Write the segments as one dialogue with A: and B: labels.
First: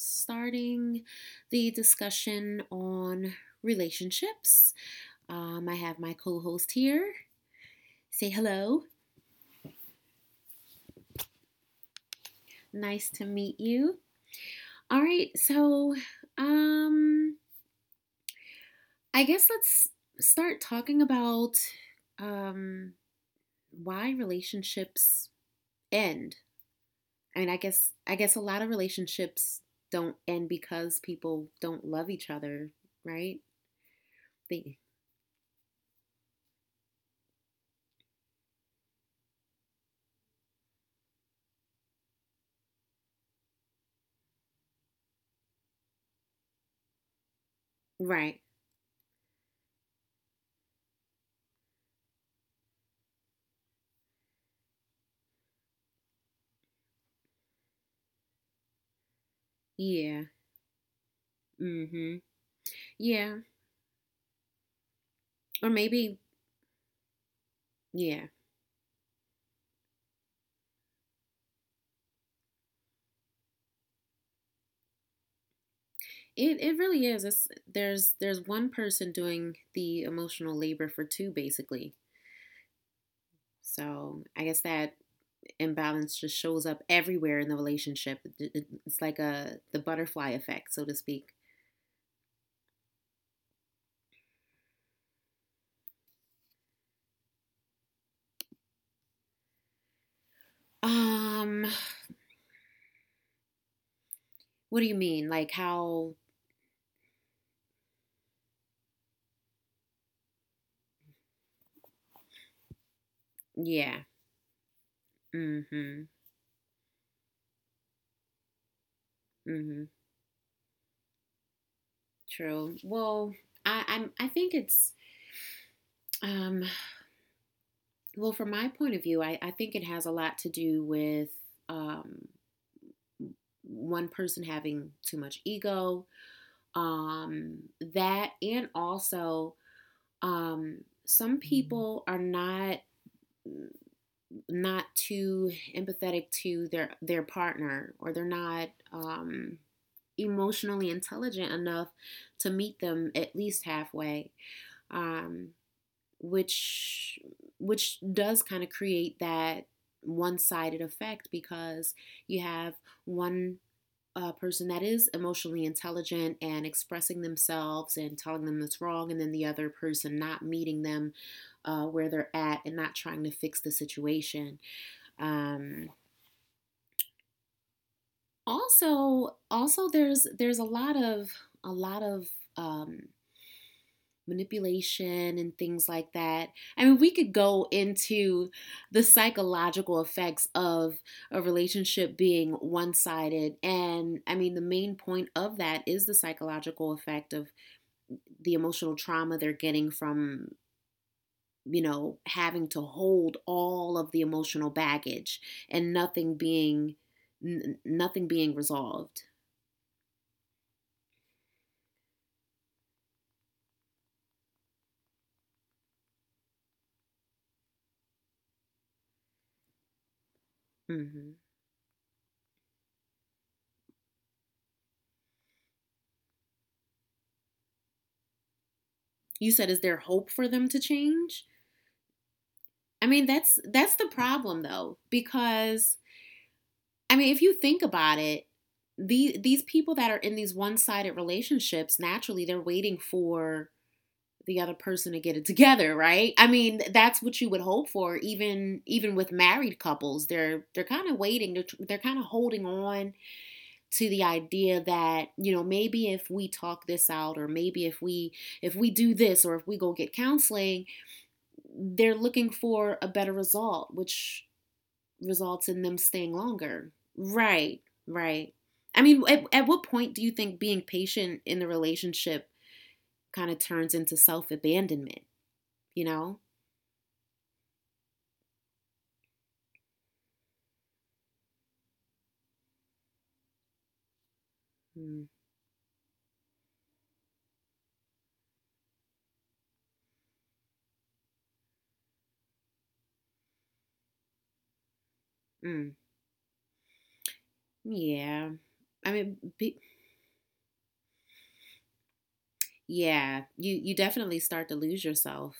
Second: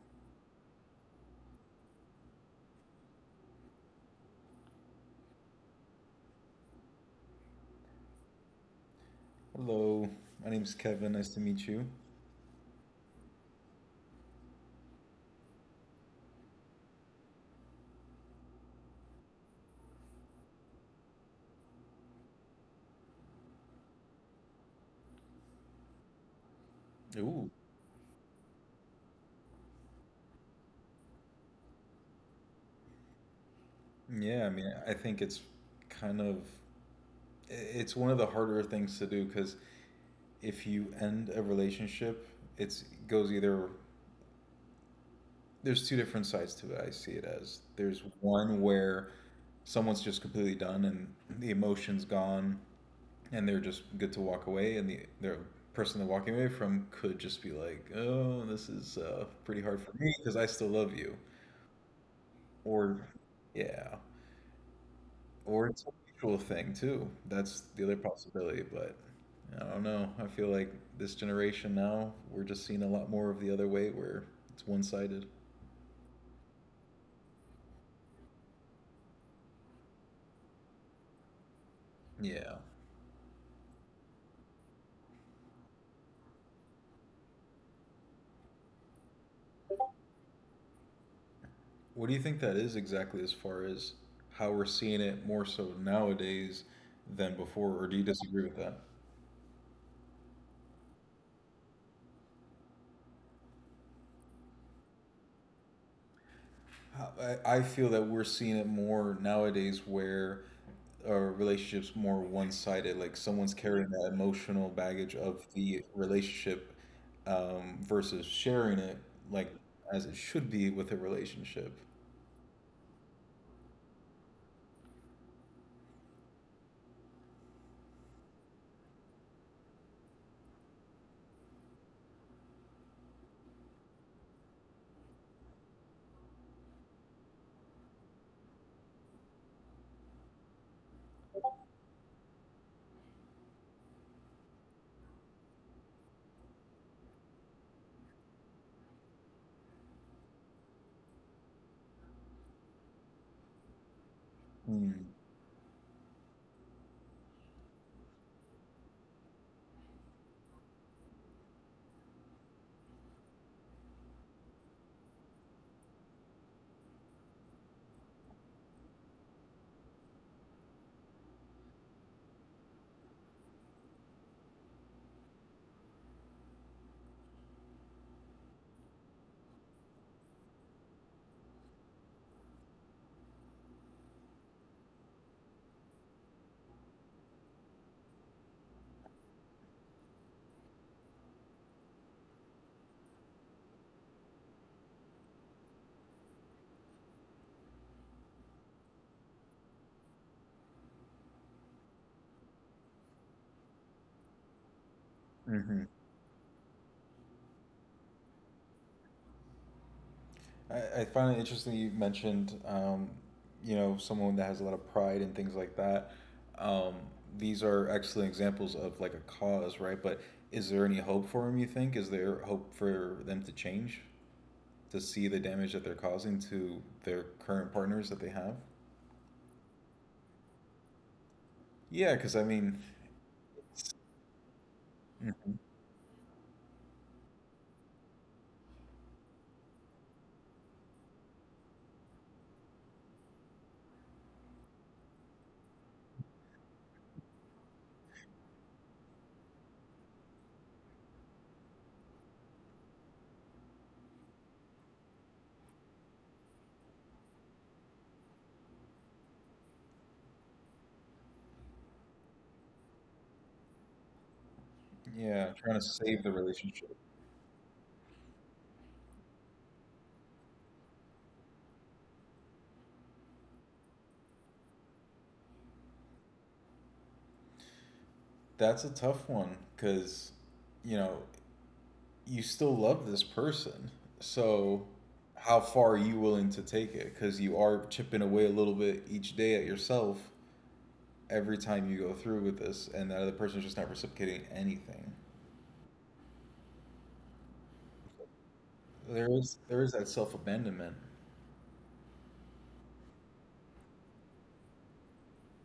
A: starting the discussion on relationships. I have my co host here. Say hello.
B: Hello, my name is Kevin. Nice to meet you.
A: Nice to meet you. All right, so um, I guess let's start talking about um, why relationships end. I mean,
B: Ooh.
A: I guess a lot of relationships don't end because people don't love each other, right?
B: Yeah, I mean,
A: The
B: I think it's kind of it's one of the harder things to do because if you end a relationship, it goes either there's two different sides to it. I see it as there's
A: Right.
B: one where someone's just completely done and the emotion's gone and they're just good to walk away, and the person they're walking away from could just be like, "Oh, this is pretty hard for me
A: Yeah.
B: because I still love you,"
A: Mm-hmm.
B: or
A: Yeah.
B: yeah. Or
A: Or
B: it's a
A: maybe
B: mutual thing too. That's the other
A: yeah.
B: possibility, but I don't know. I feel like this generation now, we're just seeing a lot more of the other way where it's one-sided.
A: It really is. It's, there's one person doing the emotional labor for two basically.
B: Yeah.
A: So I guess that imbalance just shows up everywhere in the relationship. It's like a the butterfly effect, so to speak.
B: What do you think that is exactly as far as how we're seeing it more so nowadays than before, or do you disagree with that?
A: Um, what do you mean? Like how?
B: I feel that we're seeing it more nowadays where our relationships more one-sided like someone's carrying
A: Yeah.
B: that emotional baggage of the
A: Mm-hmm.
B: relationship versus sharing it like
A: Mm-hmm.
B: as it should be with a relationship.
A: True. Well, I think it's. um Well, from my point of view, I think it has a lot to do with um, one person having too much ego, um, that, and also um, some people are not too empathetic to their partner, or they're not emotionally intelligent enough to meet them at least halfway.
B: Mm-hmm.
A: Um, which which does kind of create that one-sided effect, because you have one person that is emotionally intelligent and expressing themselves and telling them it's wrong, and then the other person not meeting them where they're at and not trying to fix the situation. Um, also, there's a lot of um, manipulation and things like that. I mean, we could go into the psychological effects of a relationship being one sided. And I mean, the main point of that is the psychological effect of the emotional trauma they're getting from. You know, having to hold all of the emotional baggage and nothing being resolved.
B: I find it interesting you mentioned someone that has a lot of pride and things like that, um, these are excellent examples of like a cause, right? But is there any
A: Mm-hmm.
B: hope for them you think? Is there hope for them to change, to see the damage that they're causing to their current partners that they have?
A: You said, is there hope for them to change?
B: Yeah, because I mean,
A: I mean, that's the problem, though,
B: mhm,
A: because I mean, if you think about it, these people that are in these one-sided relationships, naturally, they're waiting for the other person to get it together, right? I mean, that's what you would hope for, even with married couples. They're kind of waiting. They're kind of holding on to the idea that, you know, maybe if we talk this out, or maybe if we do this, or if we go get counseling, they're looking for a better result, which
B: yeah,
A: results
B: trying
A: in
B: to
A: them
B: save
A: staying
B: the
A: longer,
B: relationship.
A: right? Right. I mean, at what point do you think being patient in the relationship kind of turns into self-abandonment, you know?
B: That's a tough one because, you know, you still love this person. So, how far are you willing to take it? Because you are chipping away a little bit each day at yourself every time you go through with this, and that other person's just not reciprocating anything.
A: Mm-mm. Yeah. i
B: There
A: mean
B: is there
A: be,
B: is that self abandonment.
A: yeah, you definitely start to lose yourself.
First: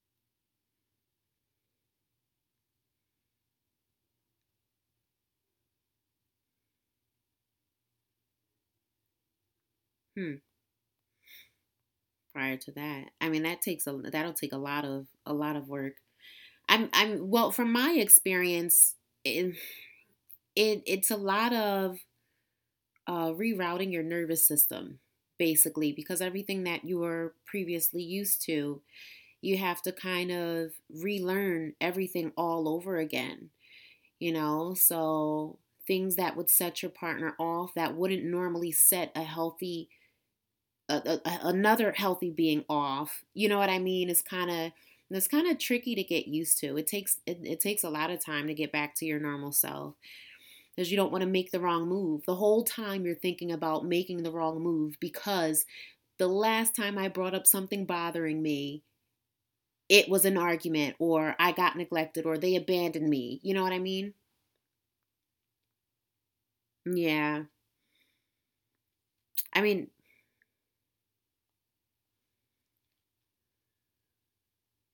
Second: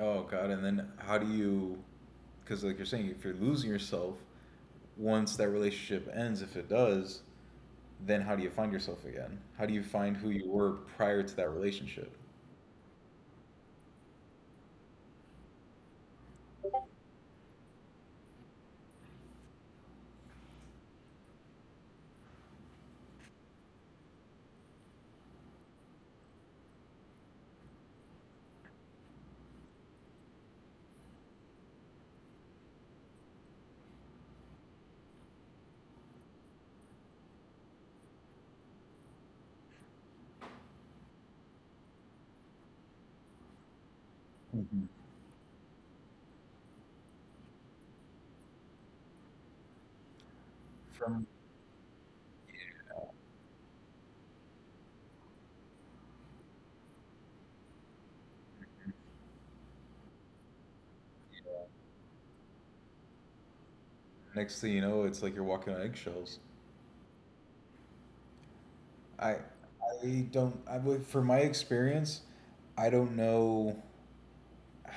B: Oh god, and then how do you, cuz like you're saying, if you're losing yourself once that relationship ends, if it does, then how do you find yourself again? How do you find who
A: Hmm.
B: you were prior to that relationship?
A: Prior to that. I mean, that takes a that'll take a lot of work. I'm well, from my experience, it, it's a lot of rerouting your nervous system, basically, because everything that you were previously used to, you have to kind of relearn everything all over again. You know, so things that would set your partner off that wouldn't normally set a healthy a, another healthy being off. You know what I mean? It's kind of
B: Mhm.
A: it's kind of tricky to get used to. It takes a lot of time to get back to your normal self, because you don't want
B: From,
A: to make the wrong move. The whole time you're thinking about making the wrong move, because the last time I brought up something bothering me, it was an argument, or I got neglected, or they abandoned me. You know what I mean?
B: next thing you know, it's like you're walking on eggshells.
A: Yeah.
B: I
A: I mean,
B: I don't I would for my experience, I don't know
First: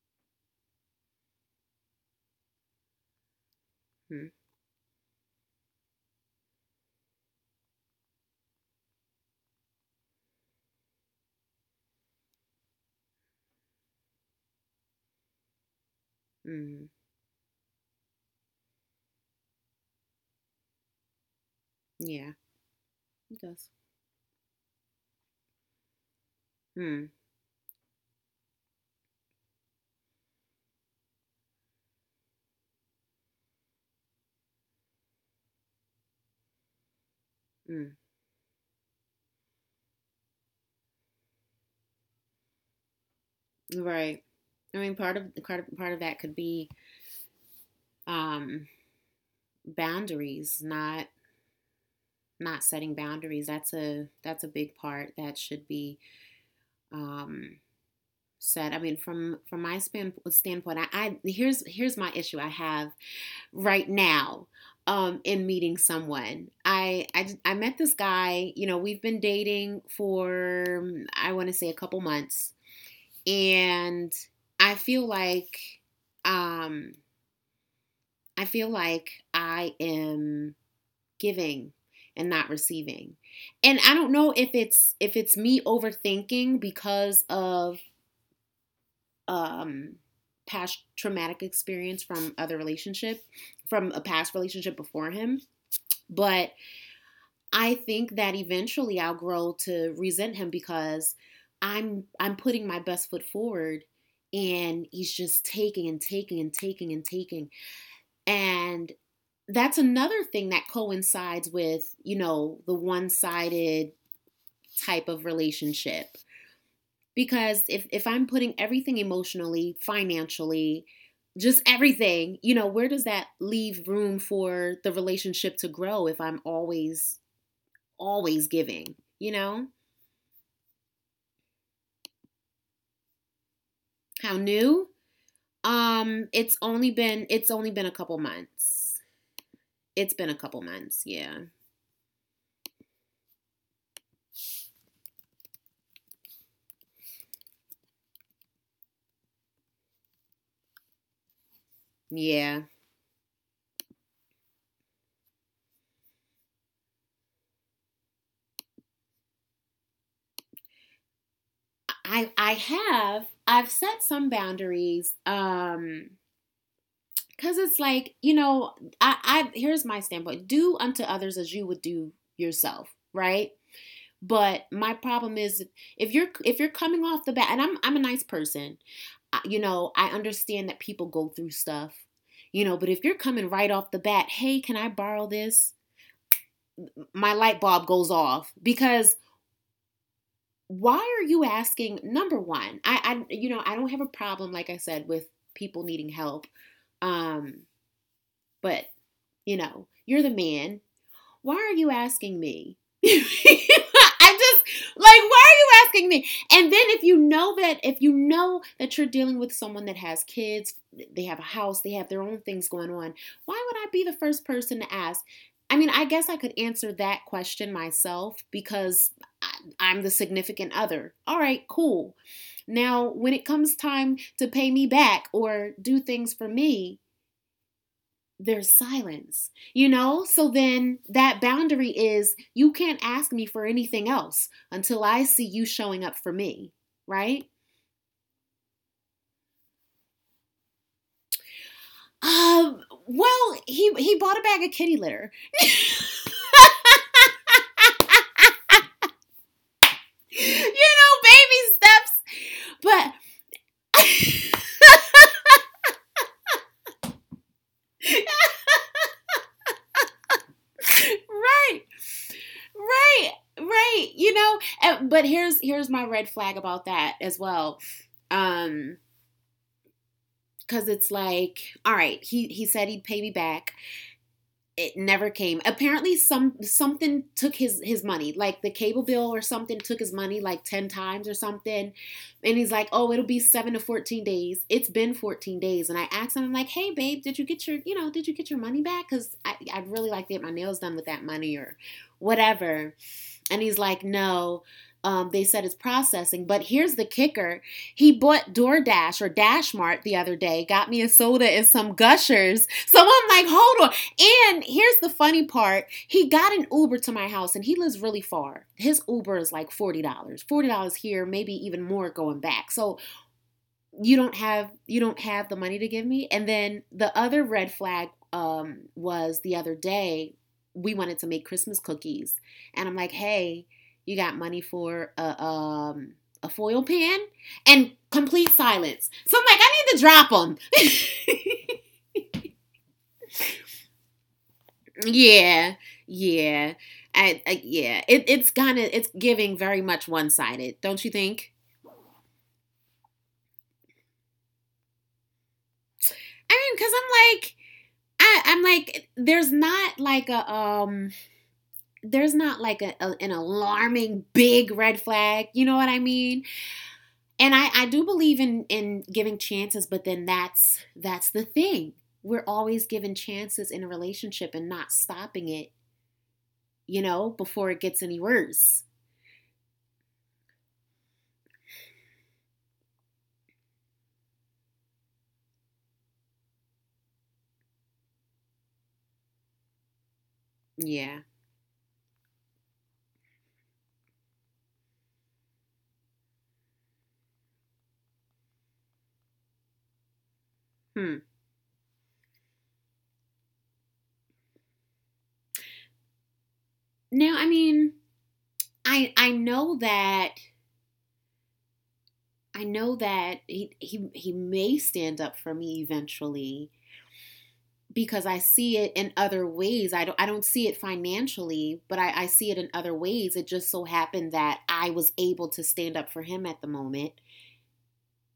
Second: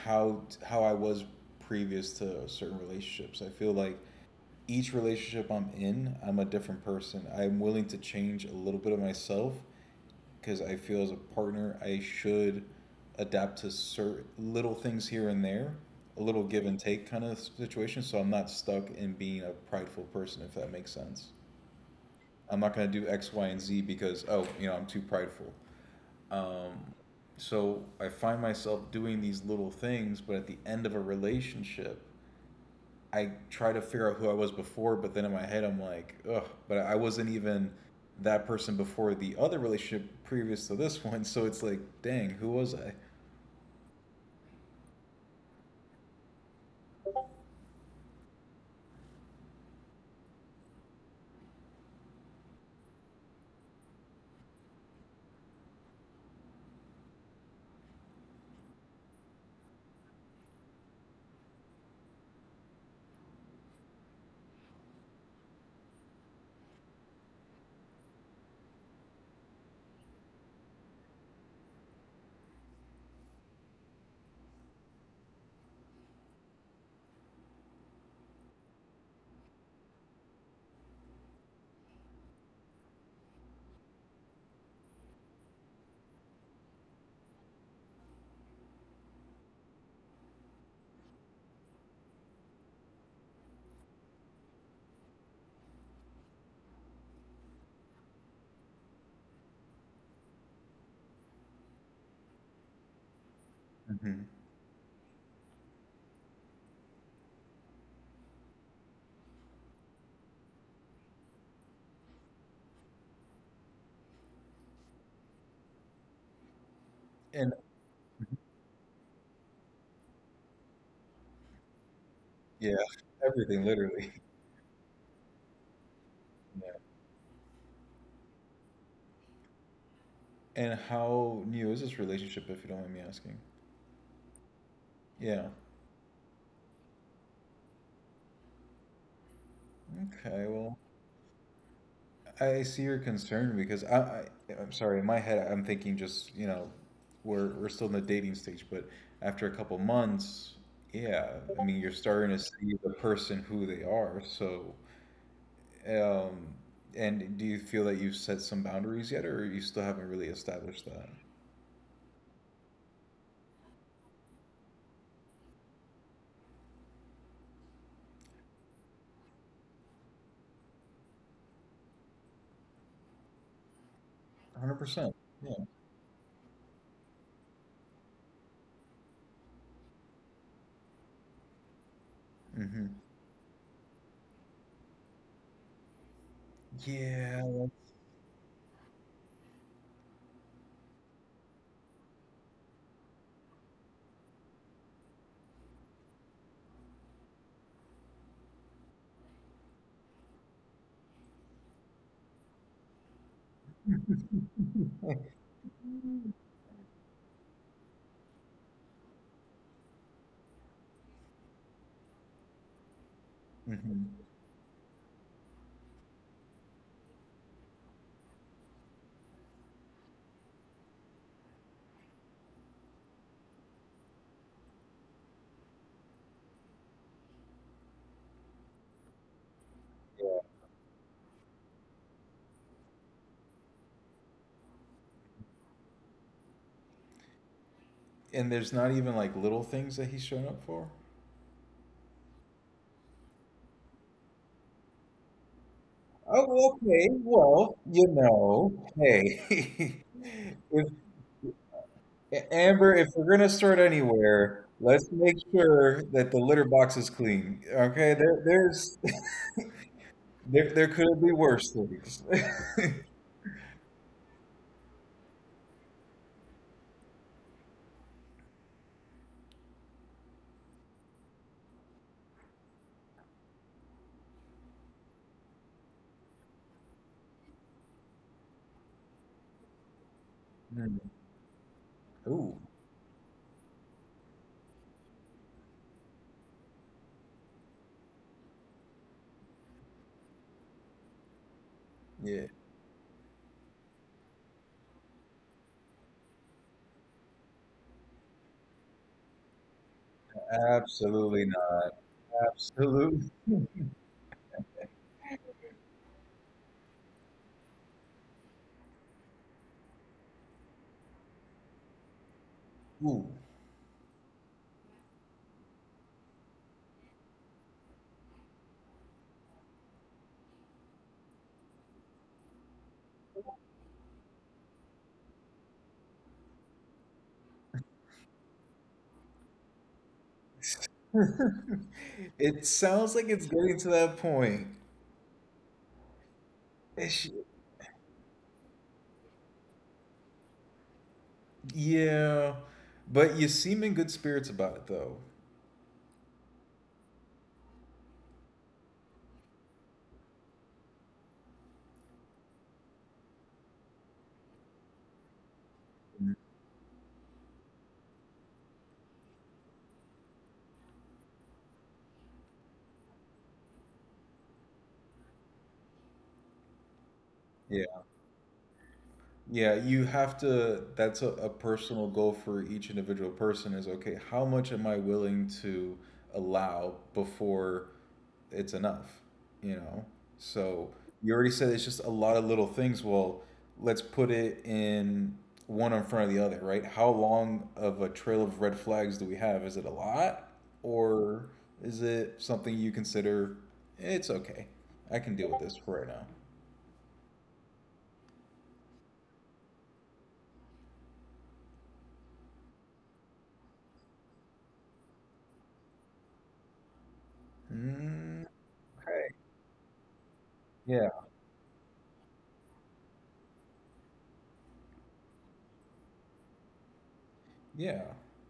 B: how I was previous to certain relationships. I feel like
A: mm,
B: each relationship I'm in, I'm a different person. I'm willing to change a little bit of myself because I feel as a partner I should adapt to certain little things here and there, a little give and
A: mm,
B: take kind of situation. So I'm not stuck in being a prideful person, if that makes sense.
A: yeah,
B: I'm not going to do X,
A: it
B: Y, and
A: does.
B: Z because, oh, you know, I'm too prideful. Um,
A: Mm,
B: so I find myself doing these little things, but at the end of a relationship, I try to figure out who I was before, but then in my head I'm like, ugh, but I wasn't even
A: mm,
B: that person before the other relationship previous to this one. So it's like, dang, who was I?
A: right. I mean, part of that could be um, boundaries, not setting boundaries. That's a big part that should be um, said. I mean, from standpoint, I here's my issue I have right now, in meeting someone. I met this guy. You know, we've been dating for, I want to say, a couple months, and I feel like, um, I am giving and not receiving. And I don't know if it's me overthinking because of um past traumatic experience from a past relationship before him, but I think that eventually I'll grow to resent him, because I'm putting my best foot forward,
B: Hmm.
A: and he's just taking and taking and taking and taking. And that's another thing that coincides with, you know, the one-sided type of relationship,
B: And
A: because if I'm putting everything, emotionally, financially, just everything, you know,
B: yeah,
A: where does that
B: everything
A: leave room
B: literally.
A: for the relationship to grow if I'm
B: Yeah.
A: always giving, you know?
B: And how new is this relationship, if you don't mind me asking?
A: How new?
B: Yeah.
A: It's only been a couple months. It's been a
B: Okay.
A: couple
B: Well,
A: months, yeah.
B: I see your concern because I I'm sorry, in my head I'm thinking just, you know, we're still in the dating stage, but after a couple months, yeah, I mean you're starting to
A: Yeah.
B: see the person who they are. So, um, and do you feel that you've set some boundaries yet, or you still haven't really established that?
A: I've set some boundaries, cause it's like, you know, I here's my standpoint: do unto others as you would do yourself, right? But my
B: 100%.
A: problem is,
B: Yeah.
A: if you're coming off the bat, and I'm a nice person, you know, I understand that people go through stuff, you know, but
B: Hmm.
A: if you're coming right off the bat, hey, can I borrow this? My light
B: Yeah.
A: bulb goes off, because why are you asking? Number one, I you know, I don't have a problem, like I said, with people needing help, um, but, you know, you're the man, why are you asking me? I just like, why are you asking me? And then if you know that, you're dealing with someone that has kids, they have a house, they have their own things going on, why would I be the
B: Hmm.
A: first person to ask? I mean, I guess I could answer that question myself, because am the significant other. All right, cool. Now, when it comes time to pay me back or do things for me, there's silence, you know? So then that boundary is, you can't ask me for anything else until I see you showing up for me, right?
B: And there's not even like little things that he's shown up for.
A: Um, well, he bought a bag of kitty litter.
B: Oh, okay. Well, you know, hey,
A: You
B: if
A: know, baby steps.
B: Amber,
A: But
B: if we're gonna start anywhere, let's make sure that the litter box is clean. Okay, there's there could be
A: right,
B: worse things.
A: right, right, you know, but here's my red flag about that as well. Um cuz it's like, all right, he said he'd pay me back. It never came. Apparently, something took his money, like the cable bill or something took his money like ten
B: Mm,
A: times or something. And
B: ooh,
A: he's like, "Oh, it'll be 7 to 14 days." It's been 14 days, and I asked him, "I'm like, hey, babe, did you get your you know did you get your money back? Because I'd really like to get my nails done with that money or
B: yeah,
A: whatever." And he's like, no, they said it's processing. But here's the kicker, he bought DoorDash or Dashmart the other day, got me a soda
B: absolutely
A: and some
B: not.
A: gushers. So I'm
B: Absolutely.
A: like, hold on. And here's the funny part, he got an Uber to my house, and he lives really far. His Uber is like $40, dollars. $40 here, maybe even more going back. So
B: Ooh.
A: you don't have the money to give me. And then the other red flag, was the other day we wanted to make Christmas cookies, and I'm like, hey, you got money for a foil pan? And complete silence, so I'm like, I need to drop them.
B: It sounds like it's getting to that point.
A: Yeah, yeah.
B: Ish.
A: I yeah, it, it's kind of it's giving very much one-sided, don't you think?
B: Yeah, but you seem in good spirits about it, though.
A: I mean, because I'm like, I, i'm like there's not like a um there's not like a, an alarming big red flag, you know what I mean? And I do believe in giving chances, but then that's the thing, we're always given chances in a relationship and not stopping it, you know, before it gets any worse.
B: Yeah, you have to. That's a personal goal for each individual person is, okay, how much am I willing to allow before it's enough? You know? So
A: Yeah.
B: you already said it's just a lot of little things. Well, let's put it in one in front of the other, right? How long of a trail of red flags do we have? Is it a lot,
A: Hmm.
B: or is it something you consider it's okay? I can deal with this for right now.
A: Now, I mean, i i know that I know that he may stand up for me eventually, because I see it in other ways. I don't see it
B: Mm,
A: financially, but I see it in other ways. It just so happened that I was able to stand up for him at the moment.
B: yeah.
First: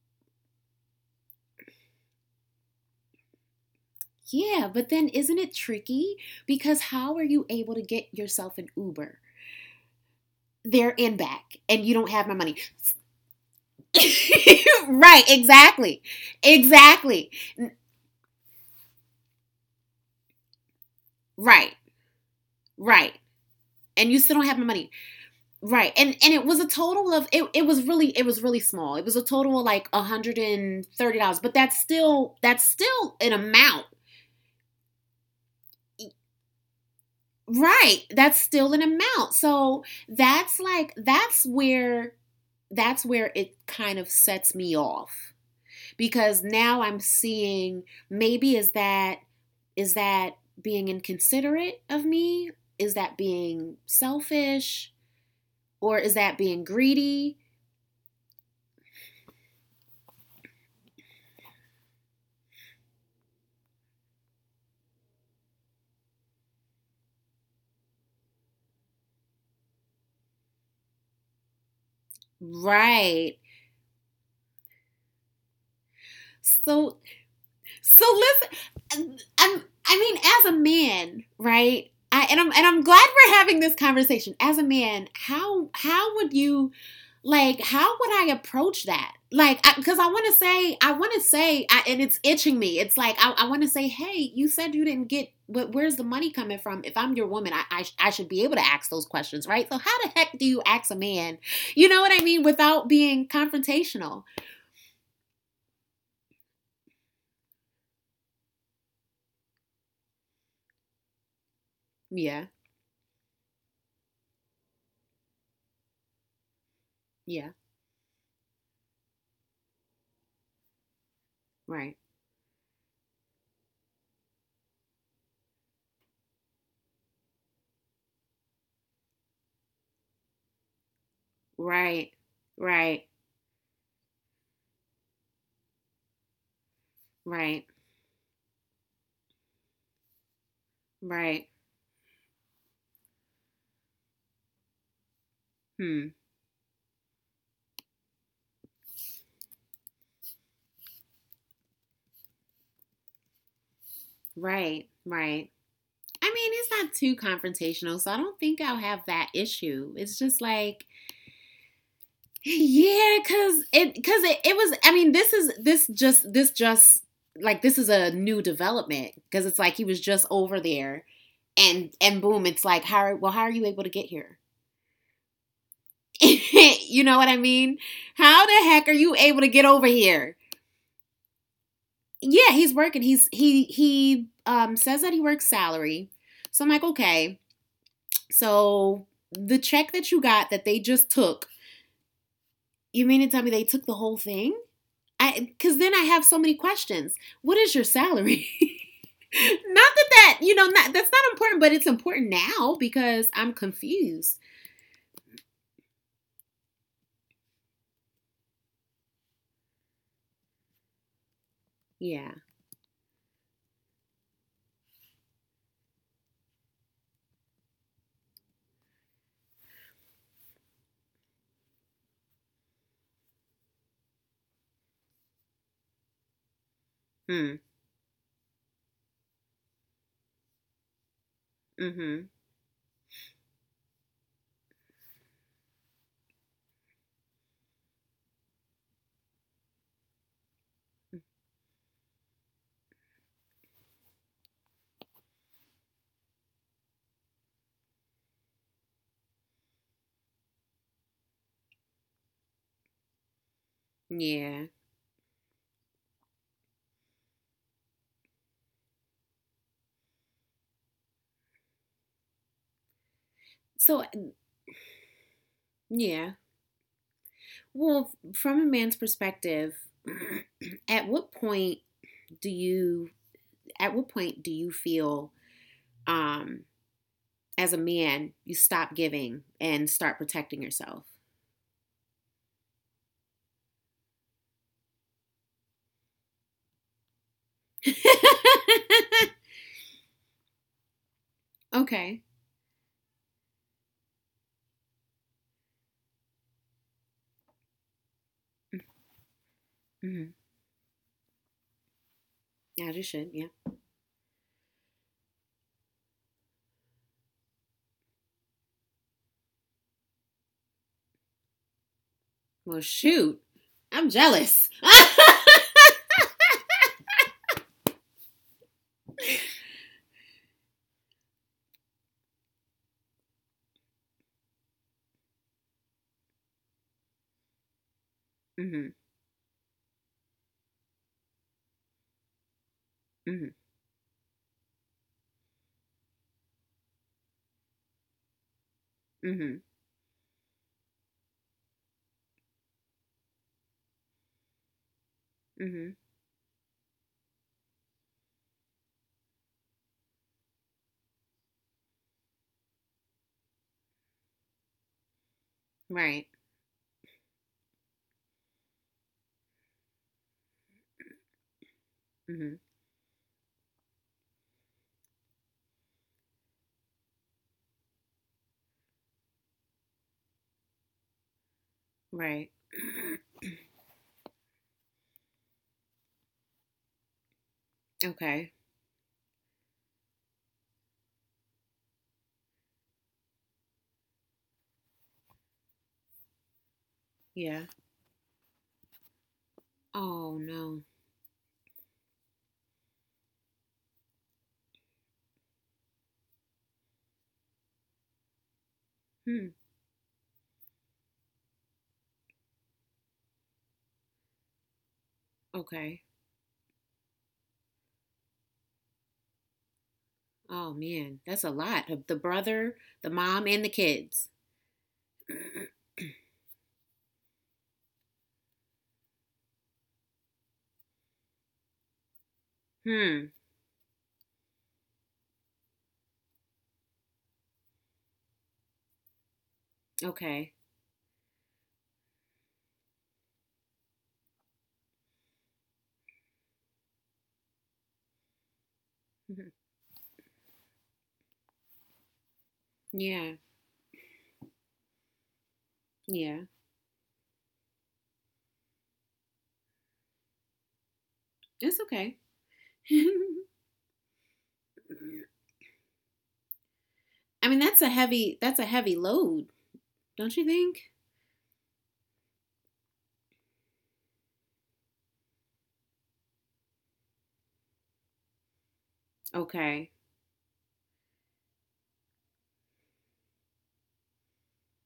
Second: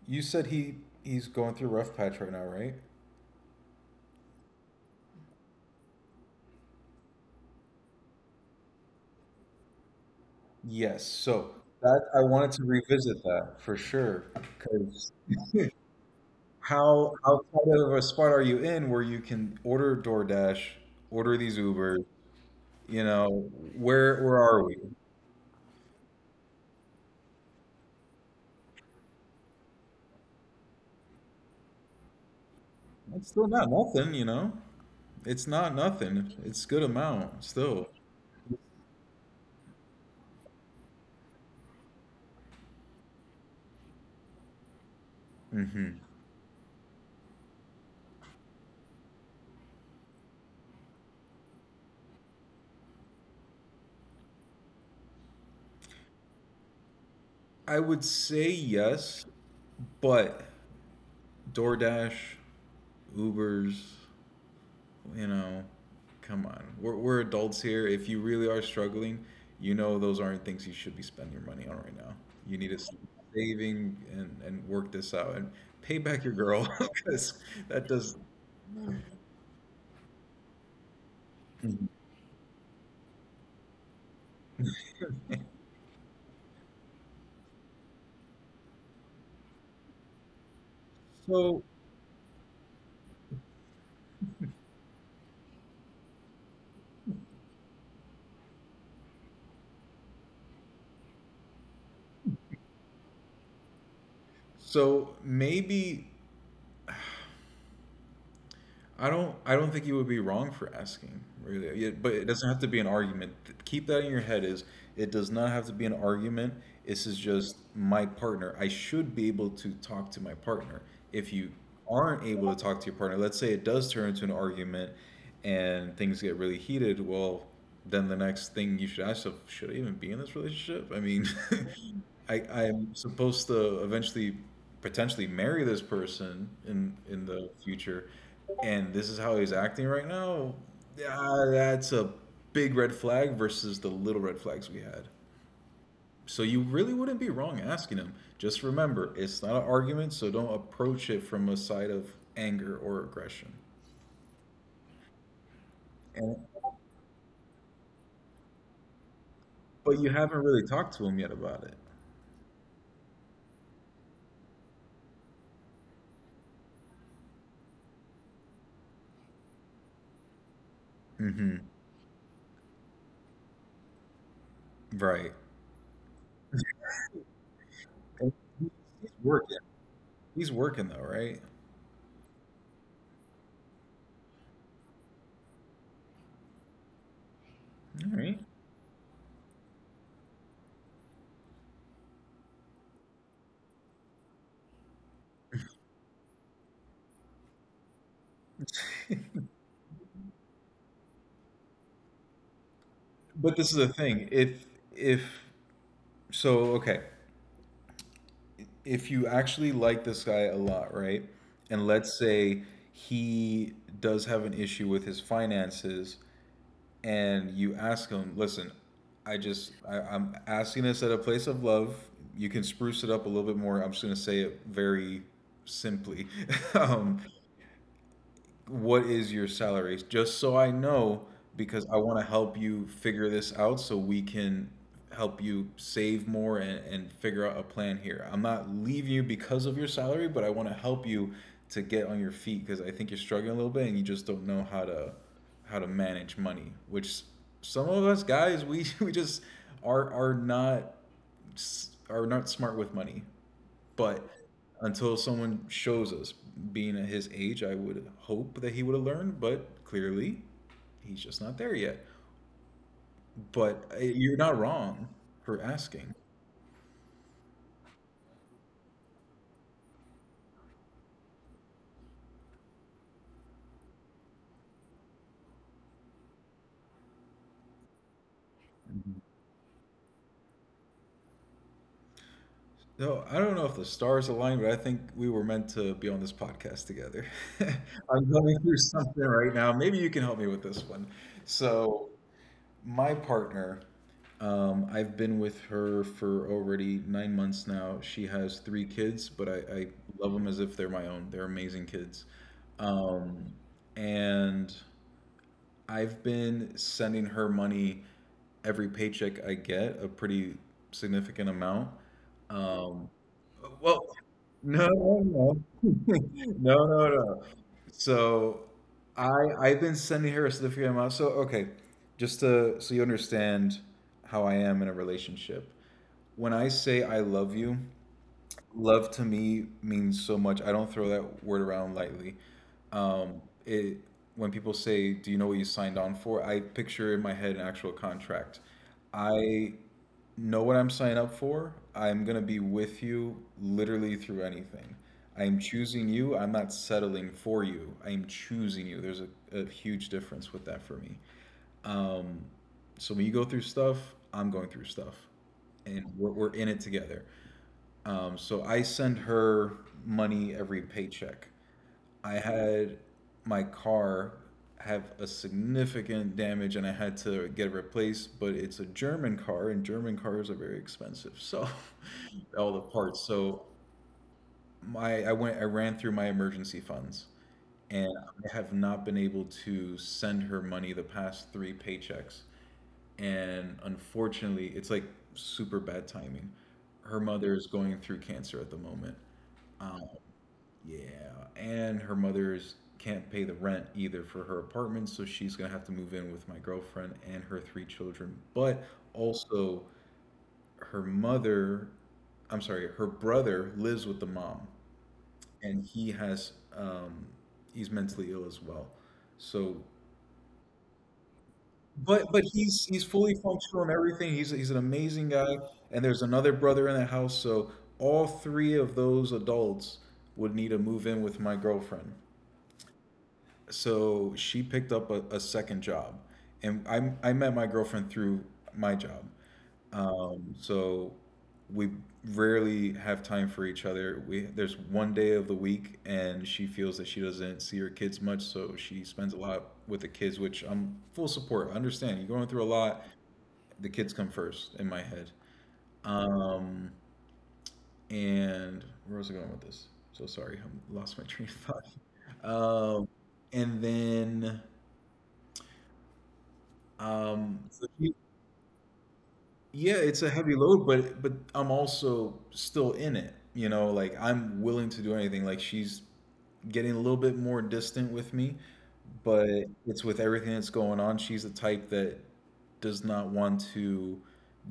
B: You said he he's going through a rough patch right now, right?
A: Yeah, but then isn't it tricky? Because how are you able to get yourself an Uber?
B: Yes.
A: There and
B: So
A: back, and
B: that
A: you
B: I
A: don't have my
B: wanted to
A: money.
B: revisit that for sure. Because
A: Right, exactly.
B: how
A: Exactly.
B: kind of a spot are you in where you can order DoorDash, order these
A: Right,
B: Ubers? You know,
A: right.
B: where
A: And
B: where
A: you still
B: are
A: don't
B: we?
A: have my money. Right. And it was a total of it was really small. It was a total of like $130, but that's still that's
B: It's
A: still an
B: still not
A: amount.
B: nothing. You know, it's not nothing. It's good amount still.
A: Right. That's still an amount. So that's where it kind of sets me off,
B: Hmm.
A: because now I'm seeing, maybe is that, is that being inconsiderate of me? Is that being selfish, or is that being greedy?
B: I would say yes, but DoorDash, Ubers, you know, come on. We're adults here. If you really are struggling, you know those aren't things you should be spending your money on right now. You need to start
A: Right.
B: saving and work this out and pay back your girl
A: So,
B: because that
A: So
B: does.
A: listen, I mean, as a man, right? I, and I'm glad we're having this conversation. As a man, how would you like how would I approach that? Like, because I want to say, I want to say,
B: So,
A: and it's itching me. It's like I want to say, hey, you said you didn't get. But where's the money coming from? If I'm your woman, I should be able to ask those questions, right? So how the heck do you ask a man? What I mean, without being confrontational?
B: so maybe I don't, I don't think you would be wrong for asking, really. It, but it
A: Yeah,
B: doesn't have to be an argument. Th- Keep that in your head is it does not have to be an argument. This is
A: yeah,
B: just my partner. I should be able to talk to my partner. If you
A: right,
B: aren't able to talk to your partner, let's say it does turn into an argument and things get really heated, well, then the next thing you should ask yourself, should I even be in this relationship? I mean,
A: right,
B: I,
A: right.
B: I'm supposed to eventually potentially marry this person in
A: Right.
B: the future and this is how he's acting right now.
A: Right.
B: Yeah, that's a big red flag versus the little red flags we had.
A: Hmm.
B: So you really wouldn't be wrong asking him. Just remember it's not an argument, so don't approach it from a side of anger or aggression.
A: Right. Right. I mean,
B: And
A: it's not too confrontational, so I don't think I'll have that issue. It's
B: but you
A: just
B: haven't
A: like,
B: really talked to him yet about it.
A: yeah, cause it was. I mean, this just like this is a new development because it's like he was just over there
B: Hmm.
A: and boom, it's like how well how are you able to get here?
B: Right.
A: you know what I mean? How
B: And
A: the heck
B: he-
A: are you
B: he's
A: able to get
B: working,
A: over here?
B: he's working though, right?
A: Yeah, he's working. He says that he works salary. So I'm like, okay.
B: All right.
A: So the check that you got that they just took, you mean to tell me they took the whole thing? I because then I have so many questions. What is your salary? not that's not important, but it's important now because I'm
B: But this is the
A: confused.
B: thing, if, so, okay, if you actually like this guy a lot, right? And
A: Yeah.
B: let's say he does have an issue with his finances, and you ask him, listen, I just, I'm asking this at a place of love. You can spruce it up a little bit more. I'm just going to say it very simply. Um,
A: Mm.
B: what is your salary? Just so I know,
A: Hmm.
B: because I
A: Mm-hmm.
B: want to help you figure this out so we can help you save more and figure out a plan here. I'm not leaving you because of your salary, but I want to help you to get on your feet because I think you're struggling a little bit and you just don't know how to manage money, which some of us guys we we just are are not are not smart with money. But
A: Yeah.
B: until someone shows us, being at his age, I would hope that he would have learned, but clearly he's just not there yet. But
A: So
B: you're not wrong for asking.
A: yeah. Well, from a man's perspective, at what point do you feel um as a man, you stop giving and start protecting yourself.
B: No, I don't know if the stars aligned, but I think we were meant to be on this podcast together. I'm going through something right now. Maybe you can help me with this one. So,
A: okay.
B: my partner, I've been with her for already 9 months now. She has three kids, but I
A: Mm-hmm.
B: love them as if they're my own. They're amazing kids.
A: As you should, yeah.
B: Um, and I've been sending her money every paycheck I get, a pretty significant amount.
A: Well,
B: Um,
A: shoot. I'm
B: well,
A: jealous.
B: no, no, no, no, no, no. So I I've been sending her a significant amount. So okay, just to so you understand how I am in a relationship. When I say I love you.
A: mm-hmm.
B: Love to me means so much. I don't throw that word around lightly.
A: Mm-hmm.
B: It when people say, "Do you know what you signed on for?" I picture in my head an actual contract.
A: Mm-hmm.
B: I know what I'm signing up for. I'm gonna be with you literally through anything. I am
A: Mm-hmm.
B: choosing you. I'm not settling for you. I am choosing you. There's a huge difference with that for me. Um, so when you go through stuff, I'm going through stuff, and
A: Right.
B: we're in it together. So I send her money every paycheck. I
A: Mm-hmm.
B: had my car have a significant damage and I had to get it replaced, but it's a German car and German cars are very expensive. So
A: Right.
B: all the parts. So my I went I ran through my emergency funds and
A: Okay.
B: I have not been able to send her money the past 3 paychecks. And unfortunately, it's like super bad timing. Her
A: Yeah.
B: mother is going through cancer at the moment. um,
A: Oh, no.
B: Yeah, and her mother's can't pay the rent either for her apartment, so she's gonna have to move in with my girlfriend and her three children. But
A: Hmm.
B: also, her mother, I'm sorry, her brother lives with the mom, and
A: Okay.
B: he has, he's mentally ill as well. So,
A: Oh, man. That's a lot. Of The
B: but
A: brother,
B: he's
A: the
B: he's
A: mom,
B: fully
A: and the
B: functional and
A: kids.
B: everything. He's an amazing guy, and there's another brother in the house, so all three of those adults would need to move in with my girlfriend.
A: hmm.
B: So she picked up a second job, and I met my girlfriend through my job.
A: Okay.
B: So we rarely have time for each other. We there's one day of the week, and she feels that she doesn't see her kids much, so she spends
A: Mhm.
B: a lot with the kids, which I'm full support. I understand you're going through a lot.
A: Yeah.
B: The kids come first in my head.
A: Yeah.
B: um and where was I going with this? So sorry, I lost my train of
A: It's okay.
B: thought. And then
A: I mean,
B: um,
A: that's a heavy load,
B: yeah, it's
A: don't
B: a
A: you
B: heavy
A: think?
B: load, but I'm also still in it. You know, like I'm willing to do anything. Like, she's getting a little bit more distant with me, but
A: Okay.
B: it's with everything that's going on. She's the type that does not want to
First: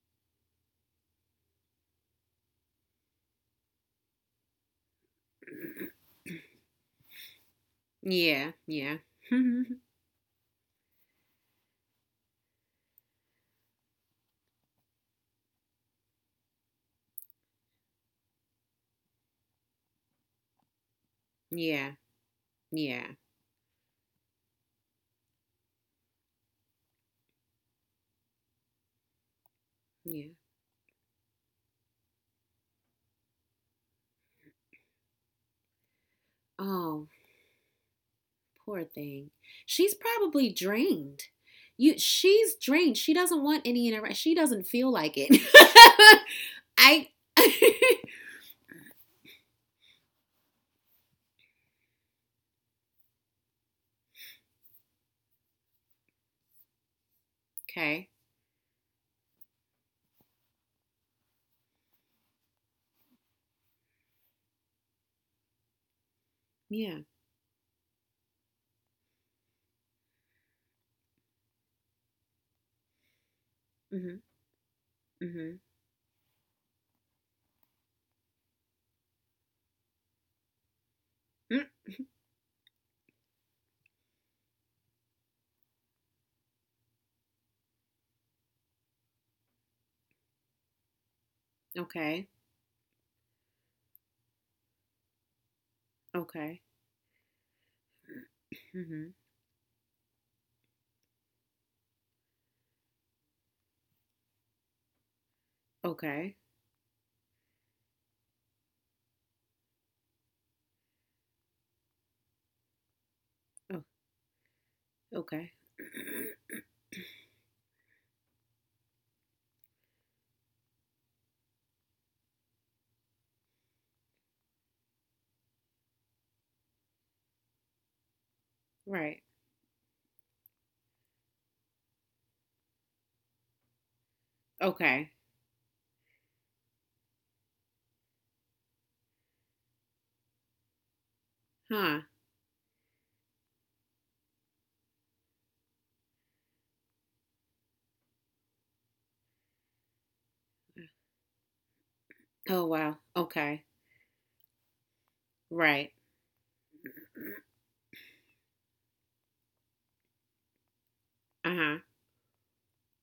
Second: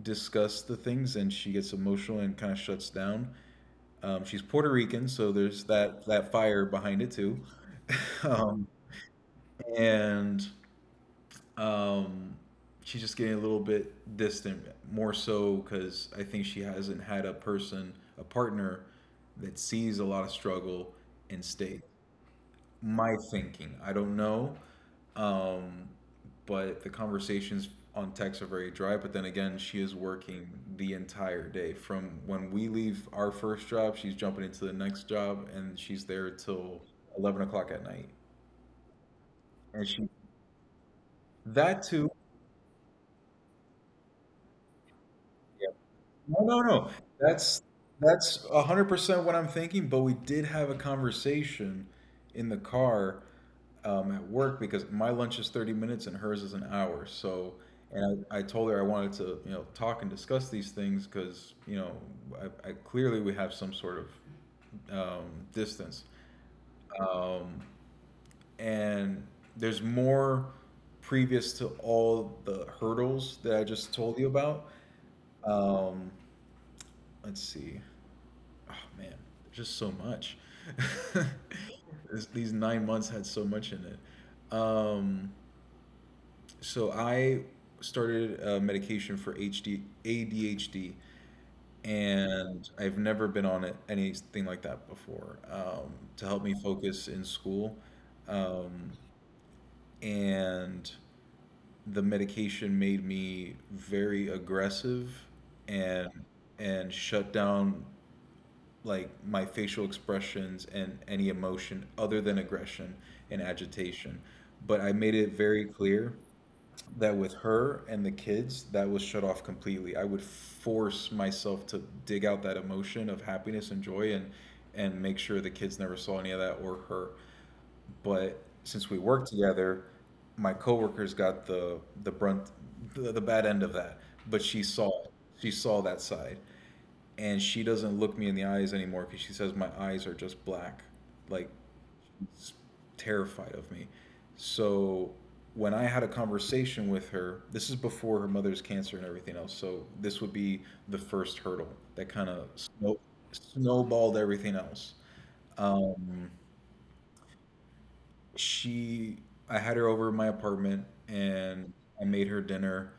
B: discuss the things, and she gets emotional and kind of shuts down. She's Puerto Rican, so there's that fire behind it too.
A: Yeah.
B: Um,
A: Yeah.
B: and um, she's just getting a little bit distant, more so because I think she hasn't had a person, a partner, that sees a lot of struggle and stays.
A: yeah. Yeah.
B: My thinking, I don't know, um, but the conversations on text are very dry. But then again, she is
A: Yeah.
B: working the entire day. From when we leave our first job, she's jumping into the next job, and she's there till
A: Oh,
B: 11 o'clock at night,
A: poor thing. She's
B: and she
A: probably drained.
B: that
A: You
B: too.
A: She's drained. She doesn't want any interaction. She doesn't feel like it.
B: No, no, no.
A: I
B: That's that's 100% what I'm thinking, but we did have a conversation in the car, at work because my lunch is 30 minutes and hers is an hour. So,
A: Okay.
B: and I told her I wanted to, you know, talk and discuss these things because, you know, I clearly we have some sort of distance.
A: Yeah.
B: Um, and there's more previous to all the hurdles that I just
A: Mhm.
B: told you about.
A: Mhm.
B: Um, let's see. Oh man, just so much.
A: Mm,
B: These 9 months had so much in it. So I started medication for ADHD,
A: Okay.
B: and I've never been on it anything like that before, to help me
A: Okay.
B: focus in school. Um,
A: Mhm.
B: and the medication made me very aggressive and
A: Okay.
B: shut down like my facial expressions and any emotion other than aggression and
A: Oh,
B: agitation. But I made it
A: okay.
B: very clear that with her and the kids, that was shut off completely. I would force myself to dig out that emotion of happiness and joy and make sure the kids never saw any of that or her. But since we
A: Right.
B: worked together, my coworkers got the brunt, the bad end of that, but she saw
A: Okay.
B: it. She saw that side, and she doesn't look me in the eyes anymore because she says my eyes are just black, like
A: Huh.
B: terrified of me. So when I had a conversation with her, this is before her mother's cancer and everything else. So this would be the first hurdle that kind of
A: Oh, wow. Okay.
B: snowballed everything else.
A: Right.
B: She, I had her over at my apartment
A: Uh-huh.
B: and I made her dinner,